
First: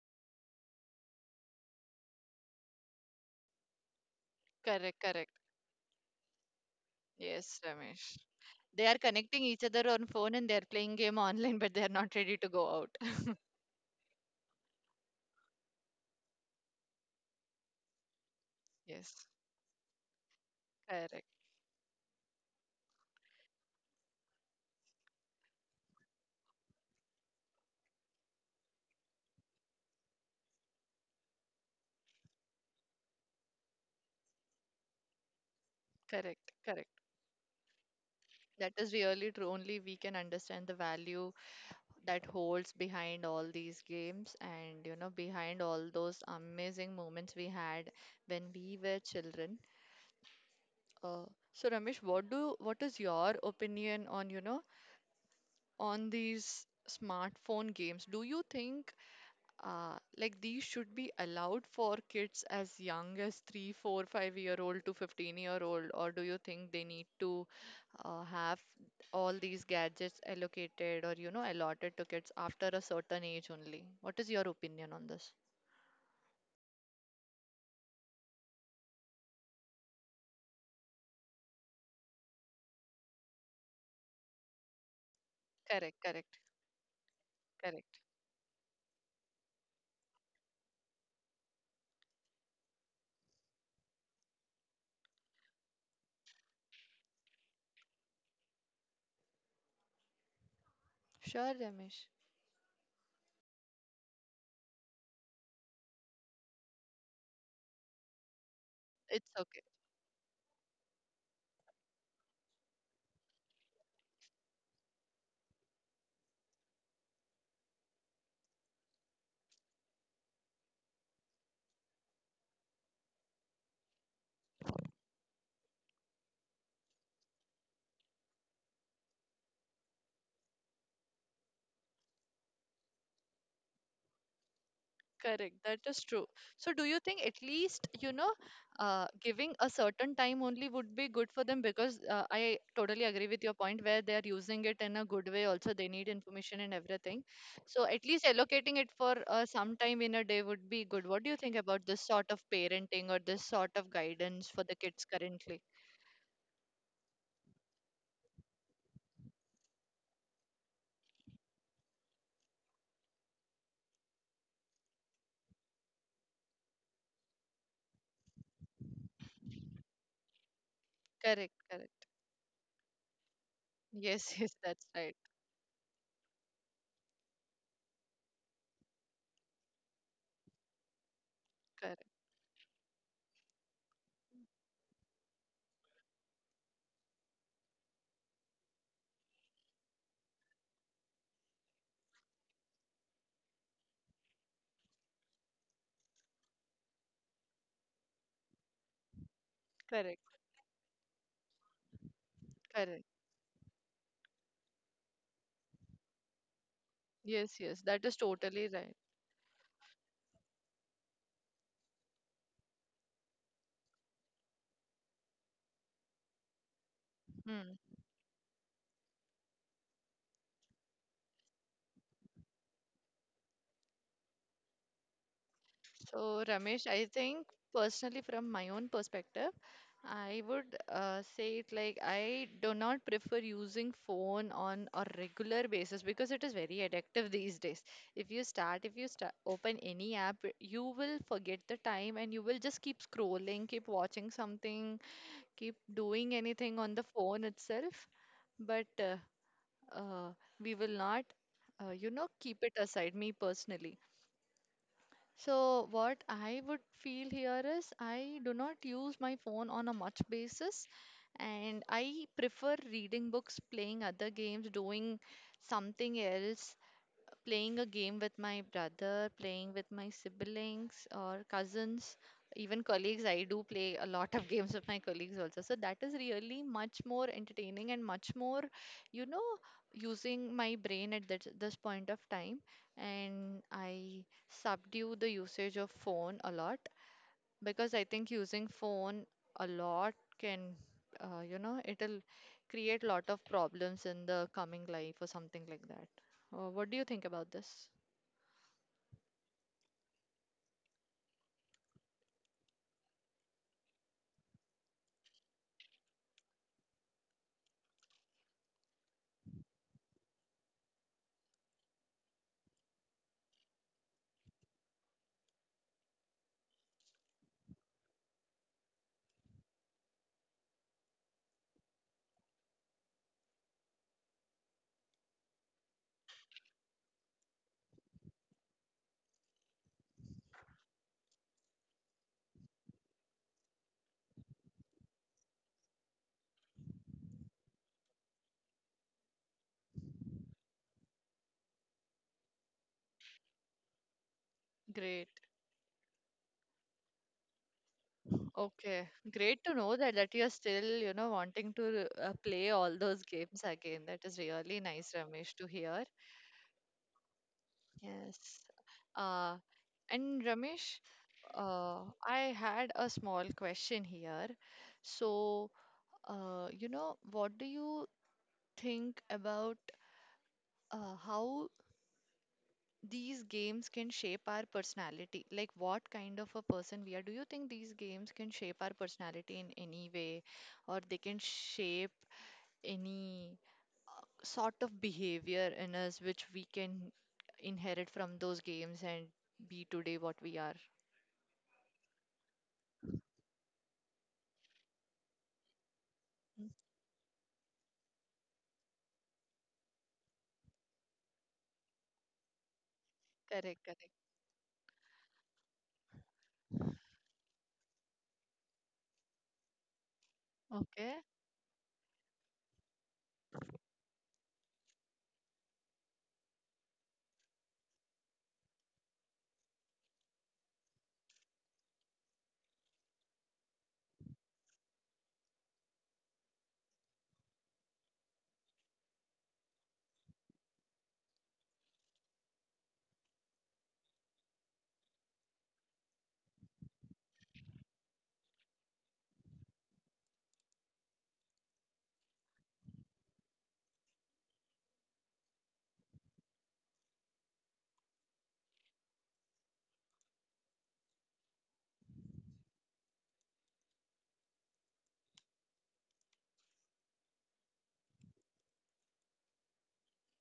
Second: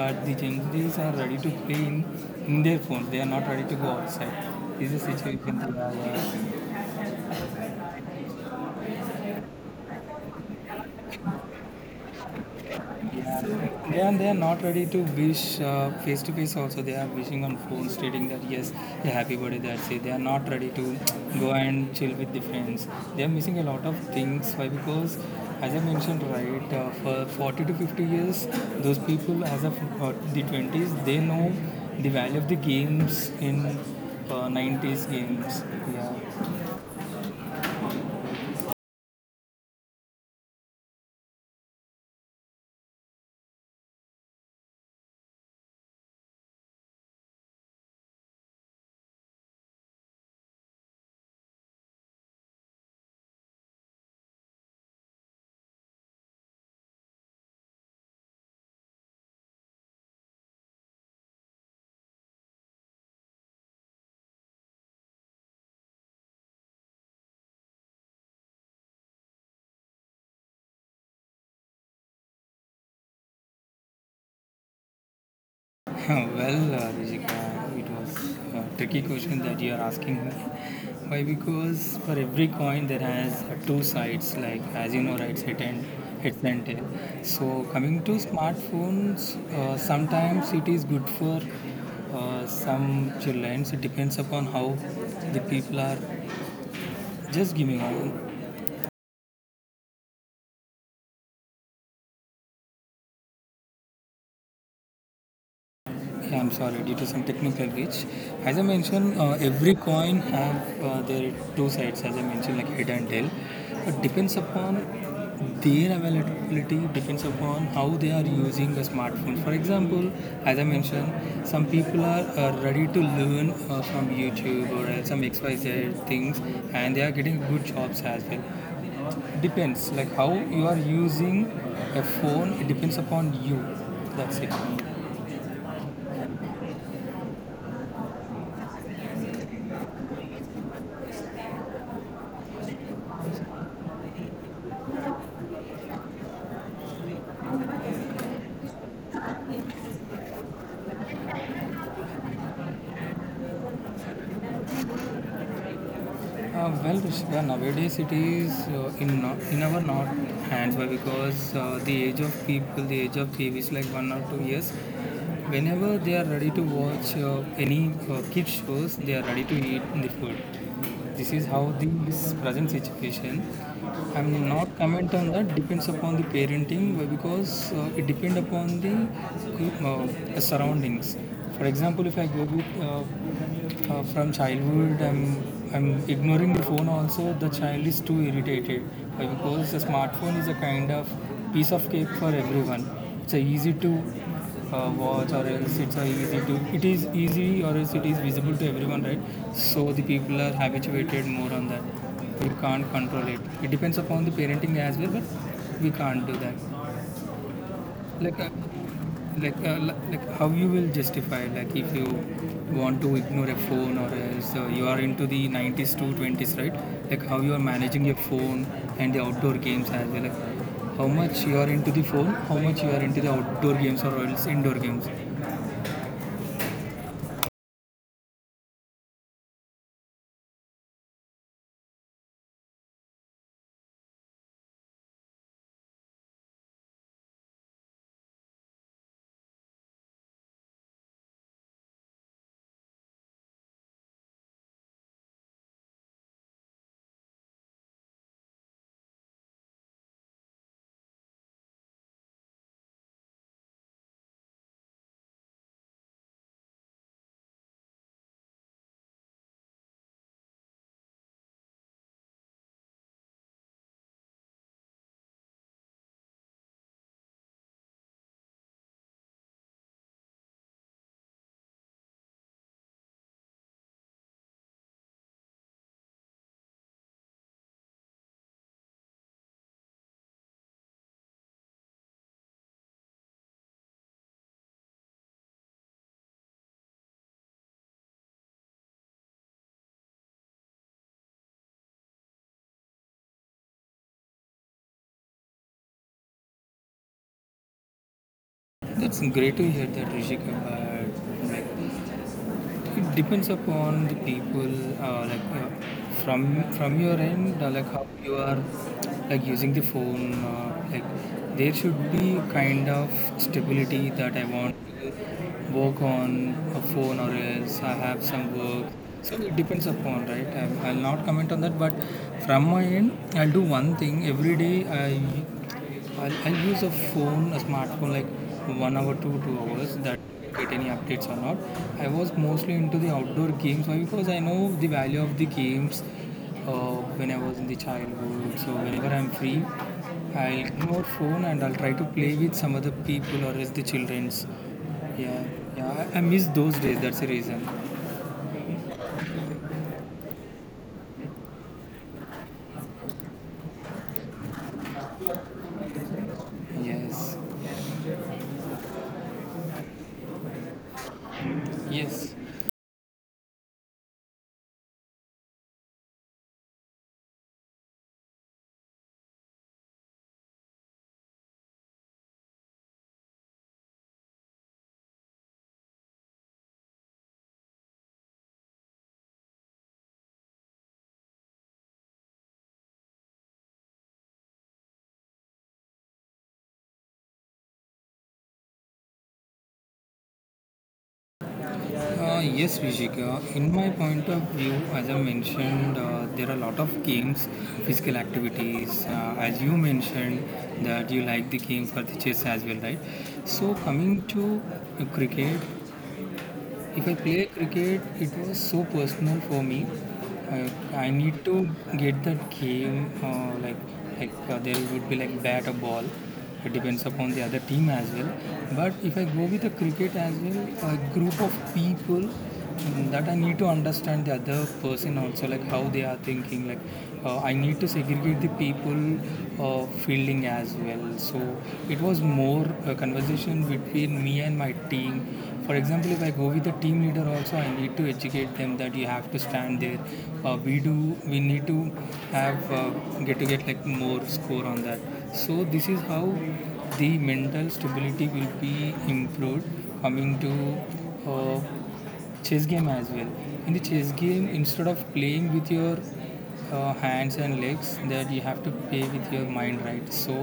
Speaker 2: But the Gen Zs are ready to play in their phones. They are not ready to go outside. This
Speaker 1: Correct,
Speaker 2: is the
Speaker 1: correct.
Speaker 2: situation they are.
Speaker 1: Yes, Ramesh. They are connecting each other on phone and they're playing game online, but they're not ready to go out.
Speaker 2: Yeah, and they are not ready to wish face to face also. They are wishing on phone, stating that yes, they're
Speaker 1: Yes,
Speaker 2: happy birthday. That's it. They are not ready to
Speaker 1: correct,
Speaker 2: go and chill with the friends. They are missing a lot of things. Why? Because as I mentioned, right, for 40 to 50 years, those people, as of the 20s, they know the value of the games in 90s games. Yeah.
Speaker 1: correct, correct. That is really true. Only we can understand the value that holds behind all these games and, you know, behind all those amazing moments we had when we were children. Uh, so, Ramesh, what is your opinion on, you know, on these smartphone games? Do you think like these should be allowed for kids as young as three, four, 5 year old to 15 year old, or do you think they need to have all these gadgets allocated or you know allotted to kids after a certain age only? What is your opinion on this?
Speaker 2: Well, Rijika, it was a tricky question that you are asking me. Why? Because for every coin there has two sides, like as you know, right,
Speaker 1: Correct, correct,
Speaker 2: heads and tail. So
Speaker 1: correct.
Speaker 2: coming to smartphones, sometimes it is good for some children. It depends upon how the people are just giving on.
Speaker 1: Sure, Ramesh.
Speaker 2: Yeah, I'm sorry, due to some technical glitch. As I mentioned,
Speaker 1: It's okay.
Speaker 2: every coin have their two sides. As I mentioned, like head and tail. But depends upon their availability. Depends upon how they are using the smartphone. For example, as I mentioned, some people are ready to learn from YouTube or some XYZ things, and they are getting good jobs as well. Depends, like how you are using a phone. It depends upon you. That's it.
Speaker 1: Correct, that is true. So, do you think at least, you know, giving a certain time only would be good for them? Because I totally agree with your point where they are using it in a good way. Also, they need information and everything. So, at least allocating it for some time in a day would be good. What do you think about this sort of parenting or this sort of guidance for the kids currently?
Speaker 2: Well, Rishika, nowadays it is in our not hands. Why? Because the age of people, the age of TV is like 1 or 2 years. Whenever they are ready to watch any kids shows, they are ready to eat the food. This is
Speaker 1: Correct,
Speaker 2: how the
Speaker 1: correct.
Speaker 2: is present situation.
Speaker 1: Yes,
Speaker 2: I'm
Speaker 1: yes,
Speaker 2: not
Speaker 1: that's
Speaker 2: comment
Speaker 1: right.
Speaker 2: on that. Depends upon the parenting because it depend upon the surroundings. For
Speaker 1: Correct,
Speaker 2: example, if I go with from childhood, I'm ignoring the phone. Also, the child is too irritated because the smartphone is a kind of piece of cake for everyone. It's a easy to watch, or else it is easy, or else it is visible to everyone, right? So the
Speaker 1: correct,
Speaker 2: people are habituated more on that. We can't
Speaker 1: correct.
Speaker 2: control it. It depends upon the parenting as well, but we can't do that.
Speaker 1: Yes, yes, that is
Speaker 2: like uh,
Speaker 1: totally right.
Speaker 2: like uh, li- like how you will justify, like if you want to ignore a phone, or else you are into the 90s to 20s, right? Like, how you are
Speaker 1: Hmm.
Speaker 2: managing your phone and the outdoor games as well. Like, how much you are into the phone, how much you are into the outdoor games or else indoor games.
Speaker 1: So, Ramesh, I think personally, from my own perspective, I would say it like I do not prefer using phone on a regular basis because it is very addictive these days. If you start, open any app, you will forget the time and you will just keep scrolling, keep watching something, keep doing anything on the phone itself. But uh, we will not, you know, keep it aside, me personally. So what I would feel here is I do not use my phone on a much basis and I prefer reading books, playing other games, doing something else, playing a game with my brother, playing with my siblings or cousins, even colleagues. I do play a lot of games with my colleagues also. So that is really much more entertaining and much more, you know, using my brain at that, this point of time. And I subdue the usage of phone a lot because I think using phone a lot can, you know, it'll create lot of problems in the coming life or something like that. What do you think about this?
Speaker 2: That's great to hear that, Rishika. But it depends upon the people, like from your end, like how you are like using the phone. Like, there should be kind of stability that I want to work on a phone, or else I have some work. So it depends upon, right? I'll not comment on that. But from my end, I'll do one thing every day. I I'll use a phone, a smartphone, like 1 hour to 2 hours. That get any updates or not. I was mostly into the outdoor games. Why? Because I know the value of the games. When I was in the childhood, so whenever I'm free, I'll ignore phone and I'll try to play with some other people or as the childrens.
Speaker 1: Great.
Speaker 2: Yeah, yeah. I miss those days. That's the reason.
Speaker 1: Okay. Great to know that that you're still, you know, wanting to play all those games again. That is really nice, Ramesh, to hear.
Speaker 2: Yes,
Speaker 1: Yes. Uh, and Ramesh,
Speaker 2: yes.
Speaker 1: I had a small question here. So, you know, what do you think about how these games can shape our personality? Like, what kind of a person we are. Do you think these games can shape our personality in any way, or they can shape any sort of behavior in us which we can inherit from those games and be today what we are?
Speaker 2: Yes, Vishika. In my point of view, as I mentioned, there are a
Speaker 1: Mm,
Speaker 2: lot of games, physical activities. As you mentioned, that you like the game for the chess as well, right? So
Speaker 1: correct, correct.
Speaker 2: coming to cricket, if I play cricket, it was so personal for me. Uh, I
Speaker 1: Okay.
Speaker 2: need to get that game, like there would be like bat or ball. It depends upon the other team as well. But if I go with the cricket as well, a group of people. Mm, that I need to understand the other person also, like how they are thinking. Like, I need to segregate the people fielding as well. So it was more a conversation between me and my team. For example, if I go with the team leader also, I need to educate them that you have to stand there. We do. We need to have get like more score on that. So this is how the mental stability will be improved. Coming to chess game as well, in the chess game, instead of playing with your hands and legs, that you have to play with your mind, right? So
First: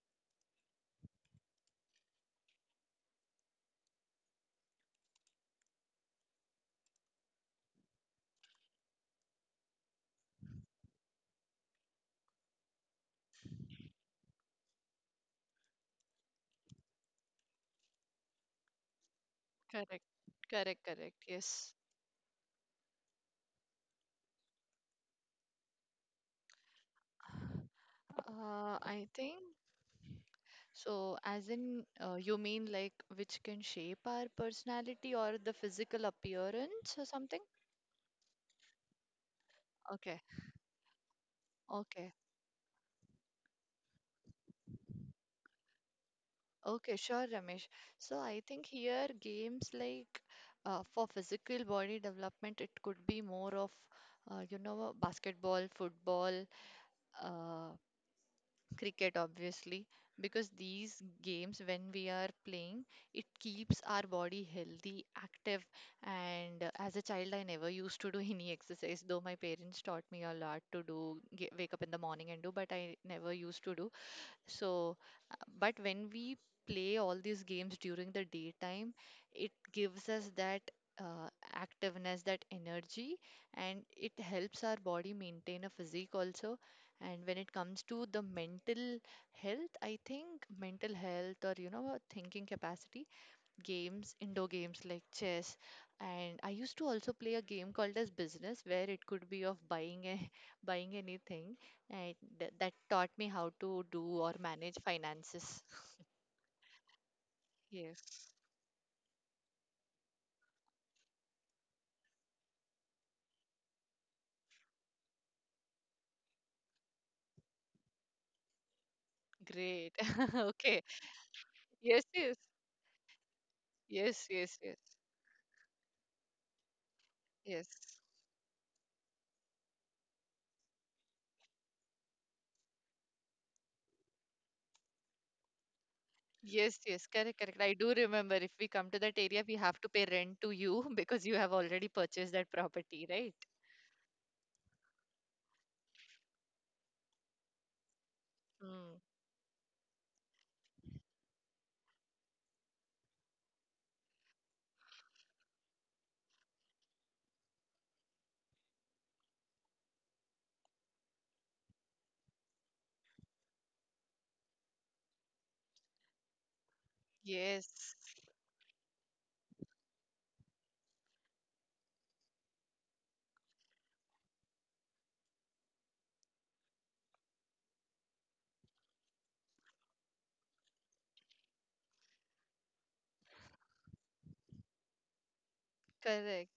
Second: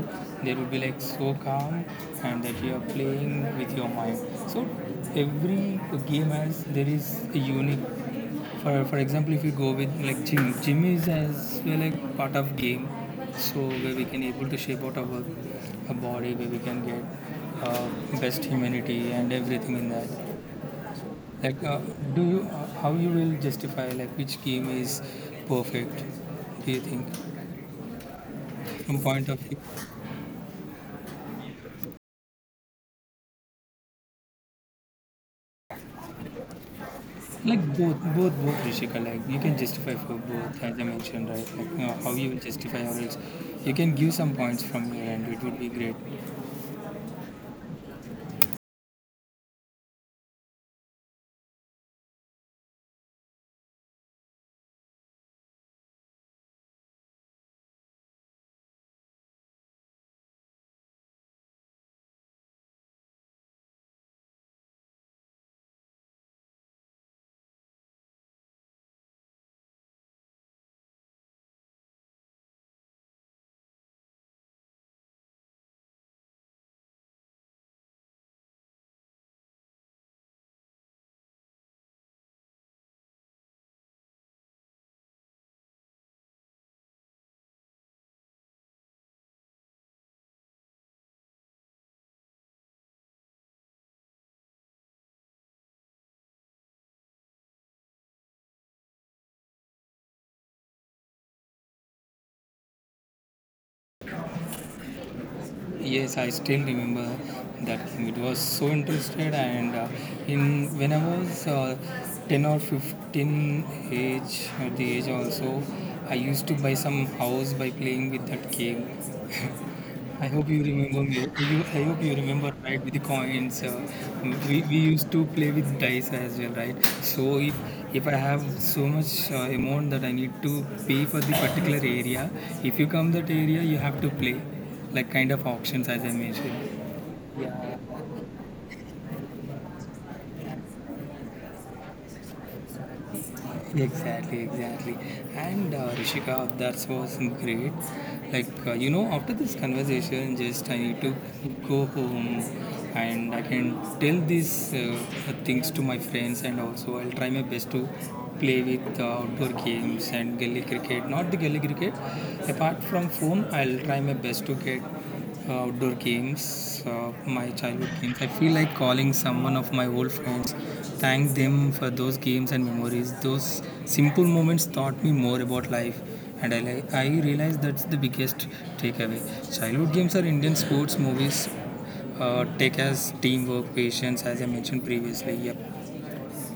Speaker 2: there will be like so calm, and that you are playing with your mind. So every game has there is a unique. For example, if you go with like gym, is as well like part of game. So where we can able to shape out our body, where we can get uh, best humanity and everything in
Speaker 1: Correct,
Speaker 2: that.
Speaker 1: correct, correct.
Speaker 2: Like,
Speaker 1: Yes.
Speaker 2: do you how you will justify like which game is perfect? Do you think
Speaker 1: Uh,
Speaker 2: from
Speaker 1: I
Speaker 2: point of
Speaker 1: think.
Speaker 2: view,
Speaker 1: So, as in, you mean like which can shape our personality or the physical appearance or something?
Speaker 2: like both, Rishika, like you can justify for
Speaker 1: Okay,
Speaker 2: both, as I mentioned, right? Like, you know, how
Speaker 1: okay,
Speaker 2: you will justify, or else you can give some points from your end. It would be great.
Speaker 1: okay, sure, Ramesh. So, I think here games like for physical body development, it could be more of, you know, basketball, football, uh, cricket, obviously, because these games, when we are playing, it keeps our body healthy, active. And as a child, I never used to do any exercise, though my parents taught me a lot to do, wake up in the morning and do, but I never used to do. So, but when we play all these games during the daytime, it gives us that uh, activeness, that energy, and it helps our body maintain a physique also. And when it comes to the mental health, I think mental health or you know, thinking capacity, games, indoor games like chess. And I used to also play a game called as business, where it could be of buying a, buying anything, and that taught me how to do or manage finances.
Speaker 2: Yes, I still remember that game. It
Speaker 1: Yes,
Speaker 2: was so interested, and in when I was 10 or 15 age, at the age also, I used to buy some house by playing with that game.
Speaker 1: great.
Speaker 2: I hope you
Speaker 1: Okay.
Speaker 2: remember me. I hope
Speaker 1: Yes,
Speaker 2: you
Speaker 1: yes,
Speaker 2: remember, right? With the coins.
Speaker 1: yes, yes,
Speaker 2: We
Speaker 1: yes,
Speaker 2: used to play with dice as well, right? So if
Speaker 1: yes.
Speaker 2: if I have so much amount that I need to pay for the particular area, if you come that area, you have to play, like kind of auctions as I mentioned.
Speaker 1: Yes, yes, correct, correct. I
Speaker 2: Yeah.
Speaker 1: do remember if we come to that area, we have to pay rent to you because you have already purchased that property, right?
Speaker 2: Exactly, exactly. And Rishika, that was great. Like,
Speaker 1: Mm,
Speaker 2: after this conversation, just I need to go home, and I can tell these things to my friends, and also I'll try my best to play with outdoor games and gully cricket. Not the gully cricket, apart from phone, I'll try my best to get outdoor games, my childhood
Speaker 1: yes,
Speaker 2: games. I feel like calling someone of my old friends, thank them for those games and memories. Those simple moments taught me more about life, and I realize that's the biggest takeaway. Childhood games are Indian sports movies. Take as teamwork, patience, as I mentioned previously. Yep.
Speaker 1: correct.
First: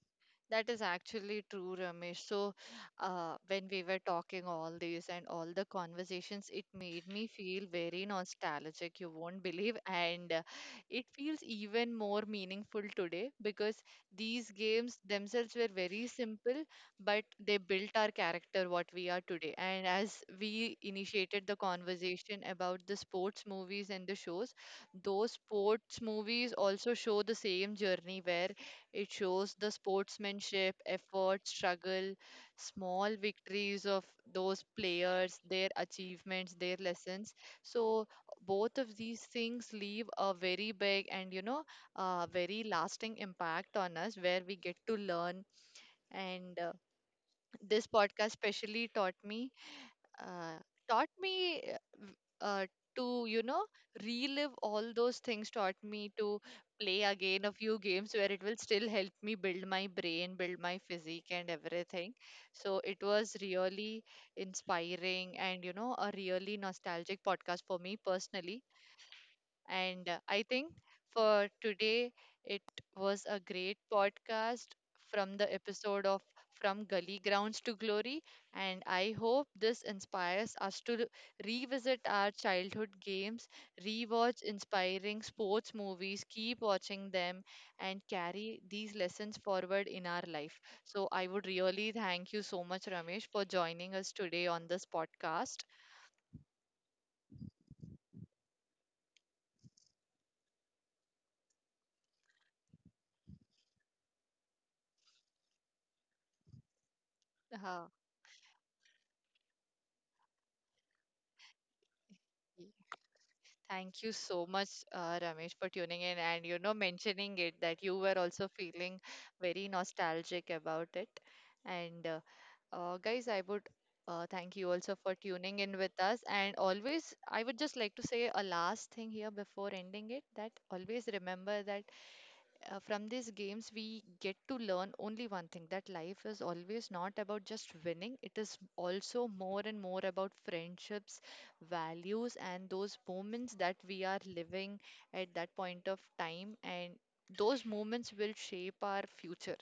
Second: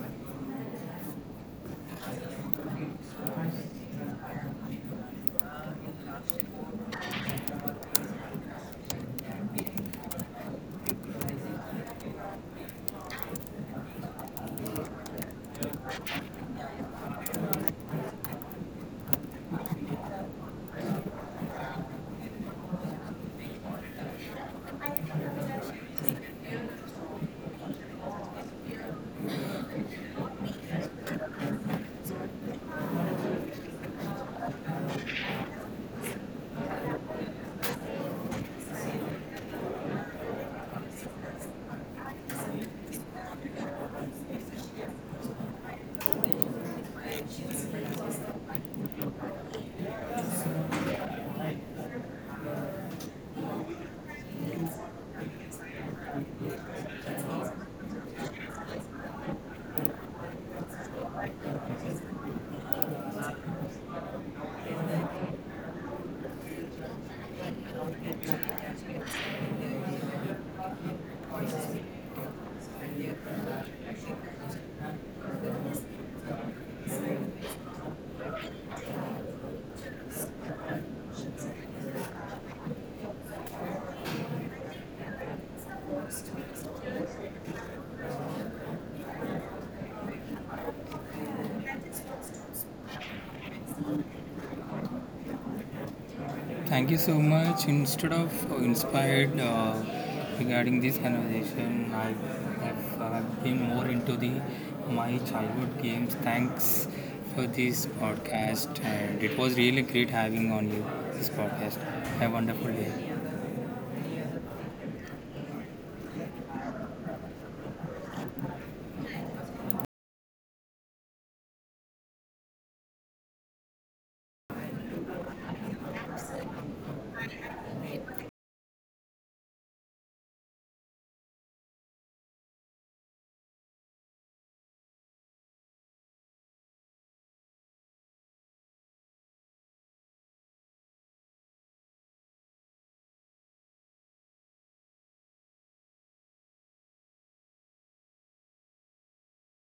Speaker 1: That is actually true, Ramesh. So, when we were talking all these and all the conversations, it made me feel very nostalgic, you won't believe. And it feels even more meaningful today because these games themselves were very simple, but they built our character, what we are today. And as we initiated the conversation about the sports movies and the shows, those sports movies also show the same journey where it shows the sportsmanship, effort, struggle, small victories of those players, their achievements, their lessons. So both of these things leave a very big and you know very lasting impact on us where we get to learn and This podcast specially uh, taught me uh, v- uh, to, you know, relive all those things, taught me to play again a few games where it will still help me build my brain, build my physique, and everything. So it was really inspiring and, you know, a really nostalgic podcast for me personally and i think for today, it was a great podcast from the episode of From Gully Grounds to Glory. And I hope this inspires us to revisit our childhood games, rewatch inspiring sports movies, keep watching them, and carry these lessons forward in our life. So I would really thank you so much, Ramesh, for joining us today on this podcast.
Speaker 2: Thank you so much. Instead of inspired regarding this conversation, I have been more into the my childhood games. Thanks for
Speaker 1: Uh,
Speaker 2: this podcast, and it was really great having on you this podcast. Have a wonderful day.
Speaker 1: Thank you so much, Ramesh, for tuning in and you know mentioning it that you were also feeling very nostalgic about it. And Guys, I would thank you also for tuning in with us. And always, I would just like to say a last thing here before ending it that always remember that from these games, we get to learn only one thing that life is always not about just winning, it is also more and more about friendships, values, and those moments that we are living at that point of time. And those moments will shape our future.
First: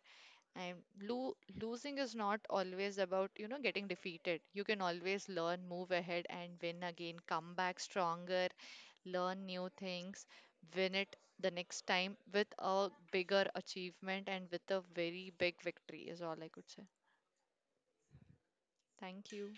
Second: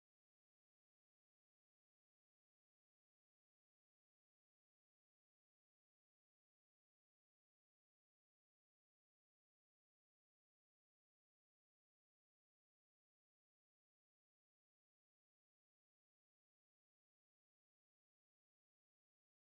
Speaker 1: And losing is not always about, you know, getting defeated. You can always learn, move ahead, and win again, come back stronger, learn new things, win it the next time with a bigger achievement and with a very big victory, is all I could say. Thank you.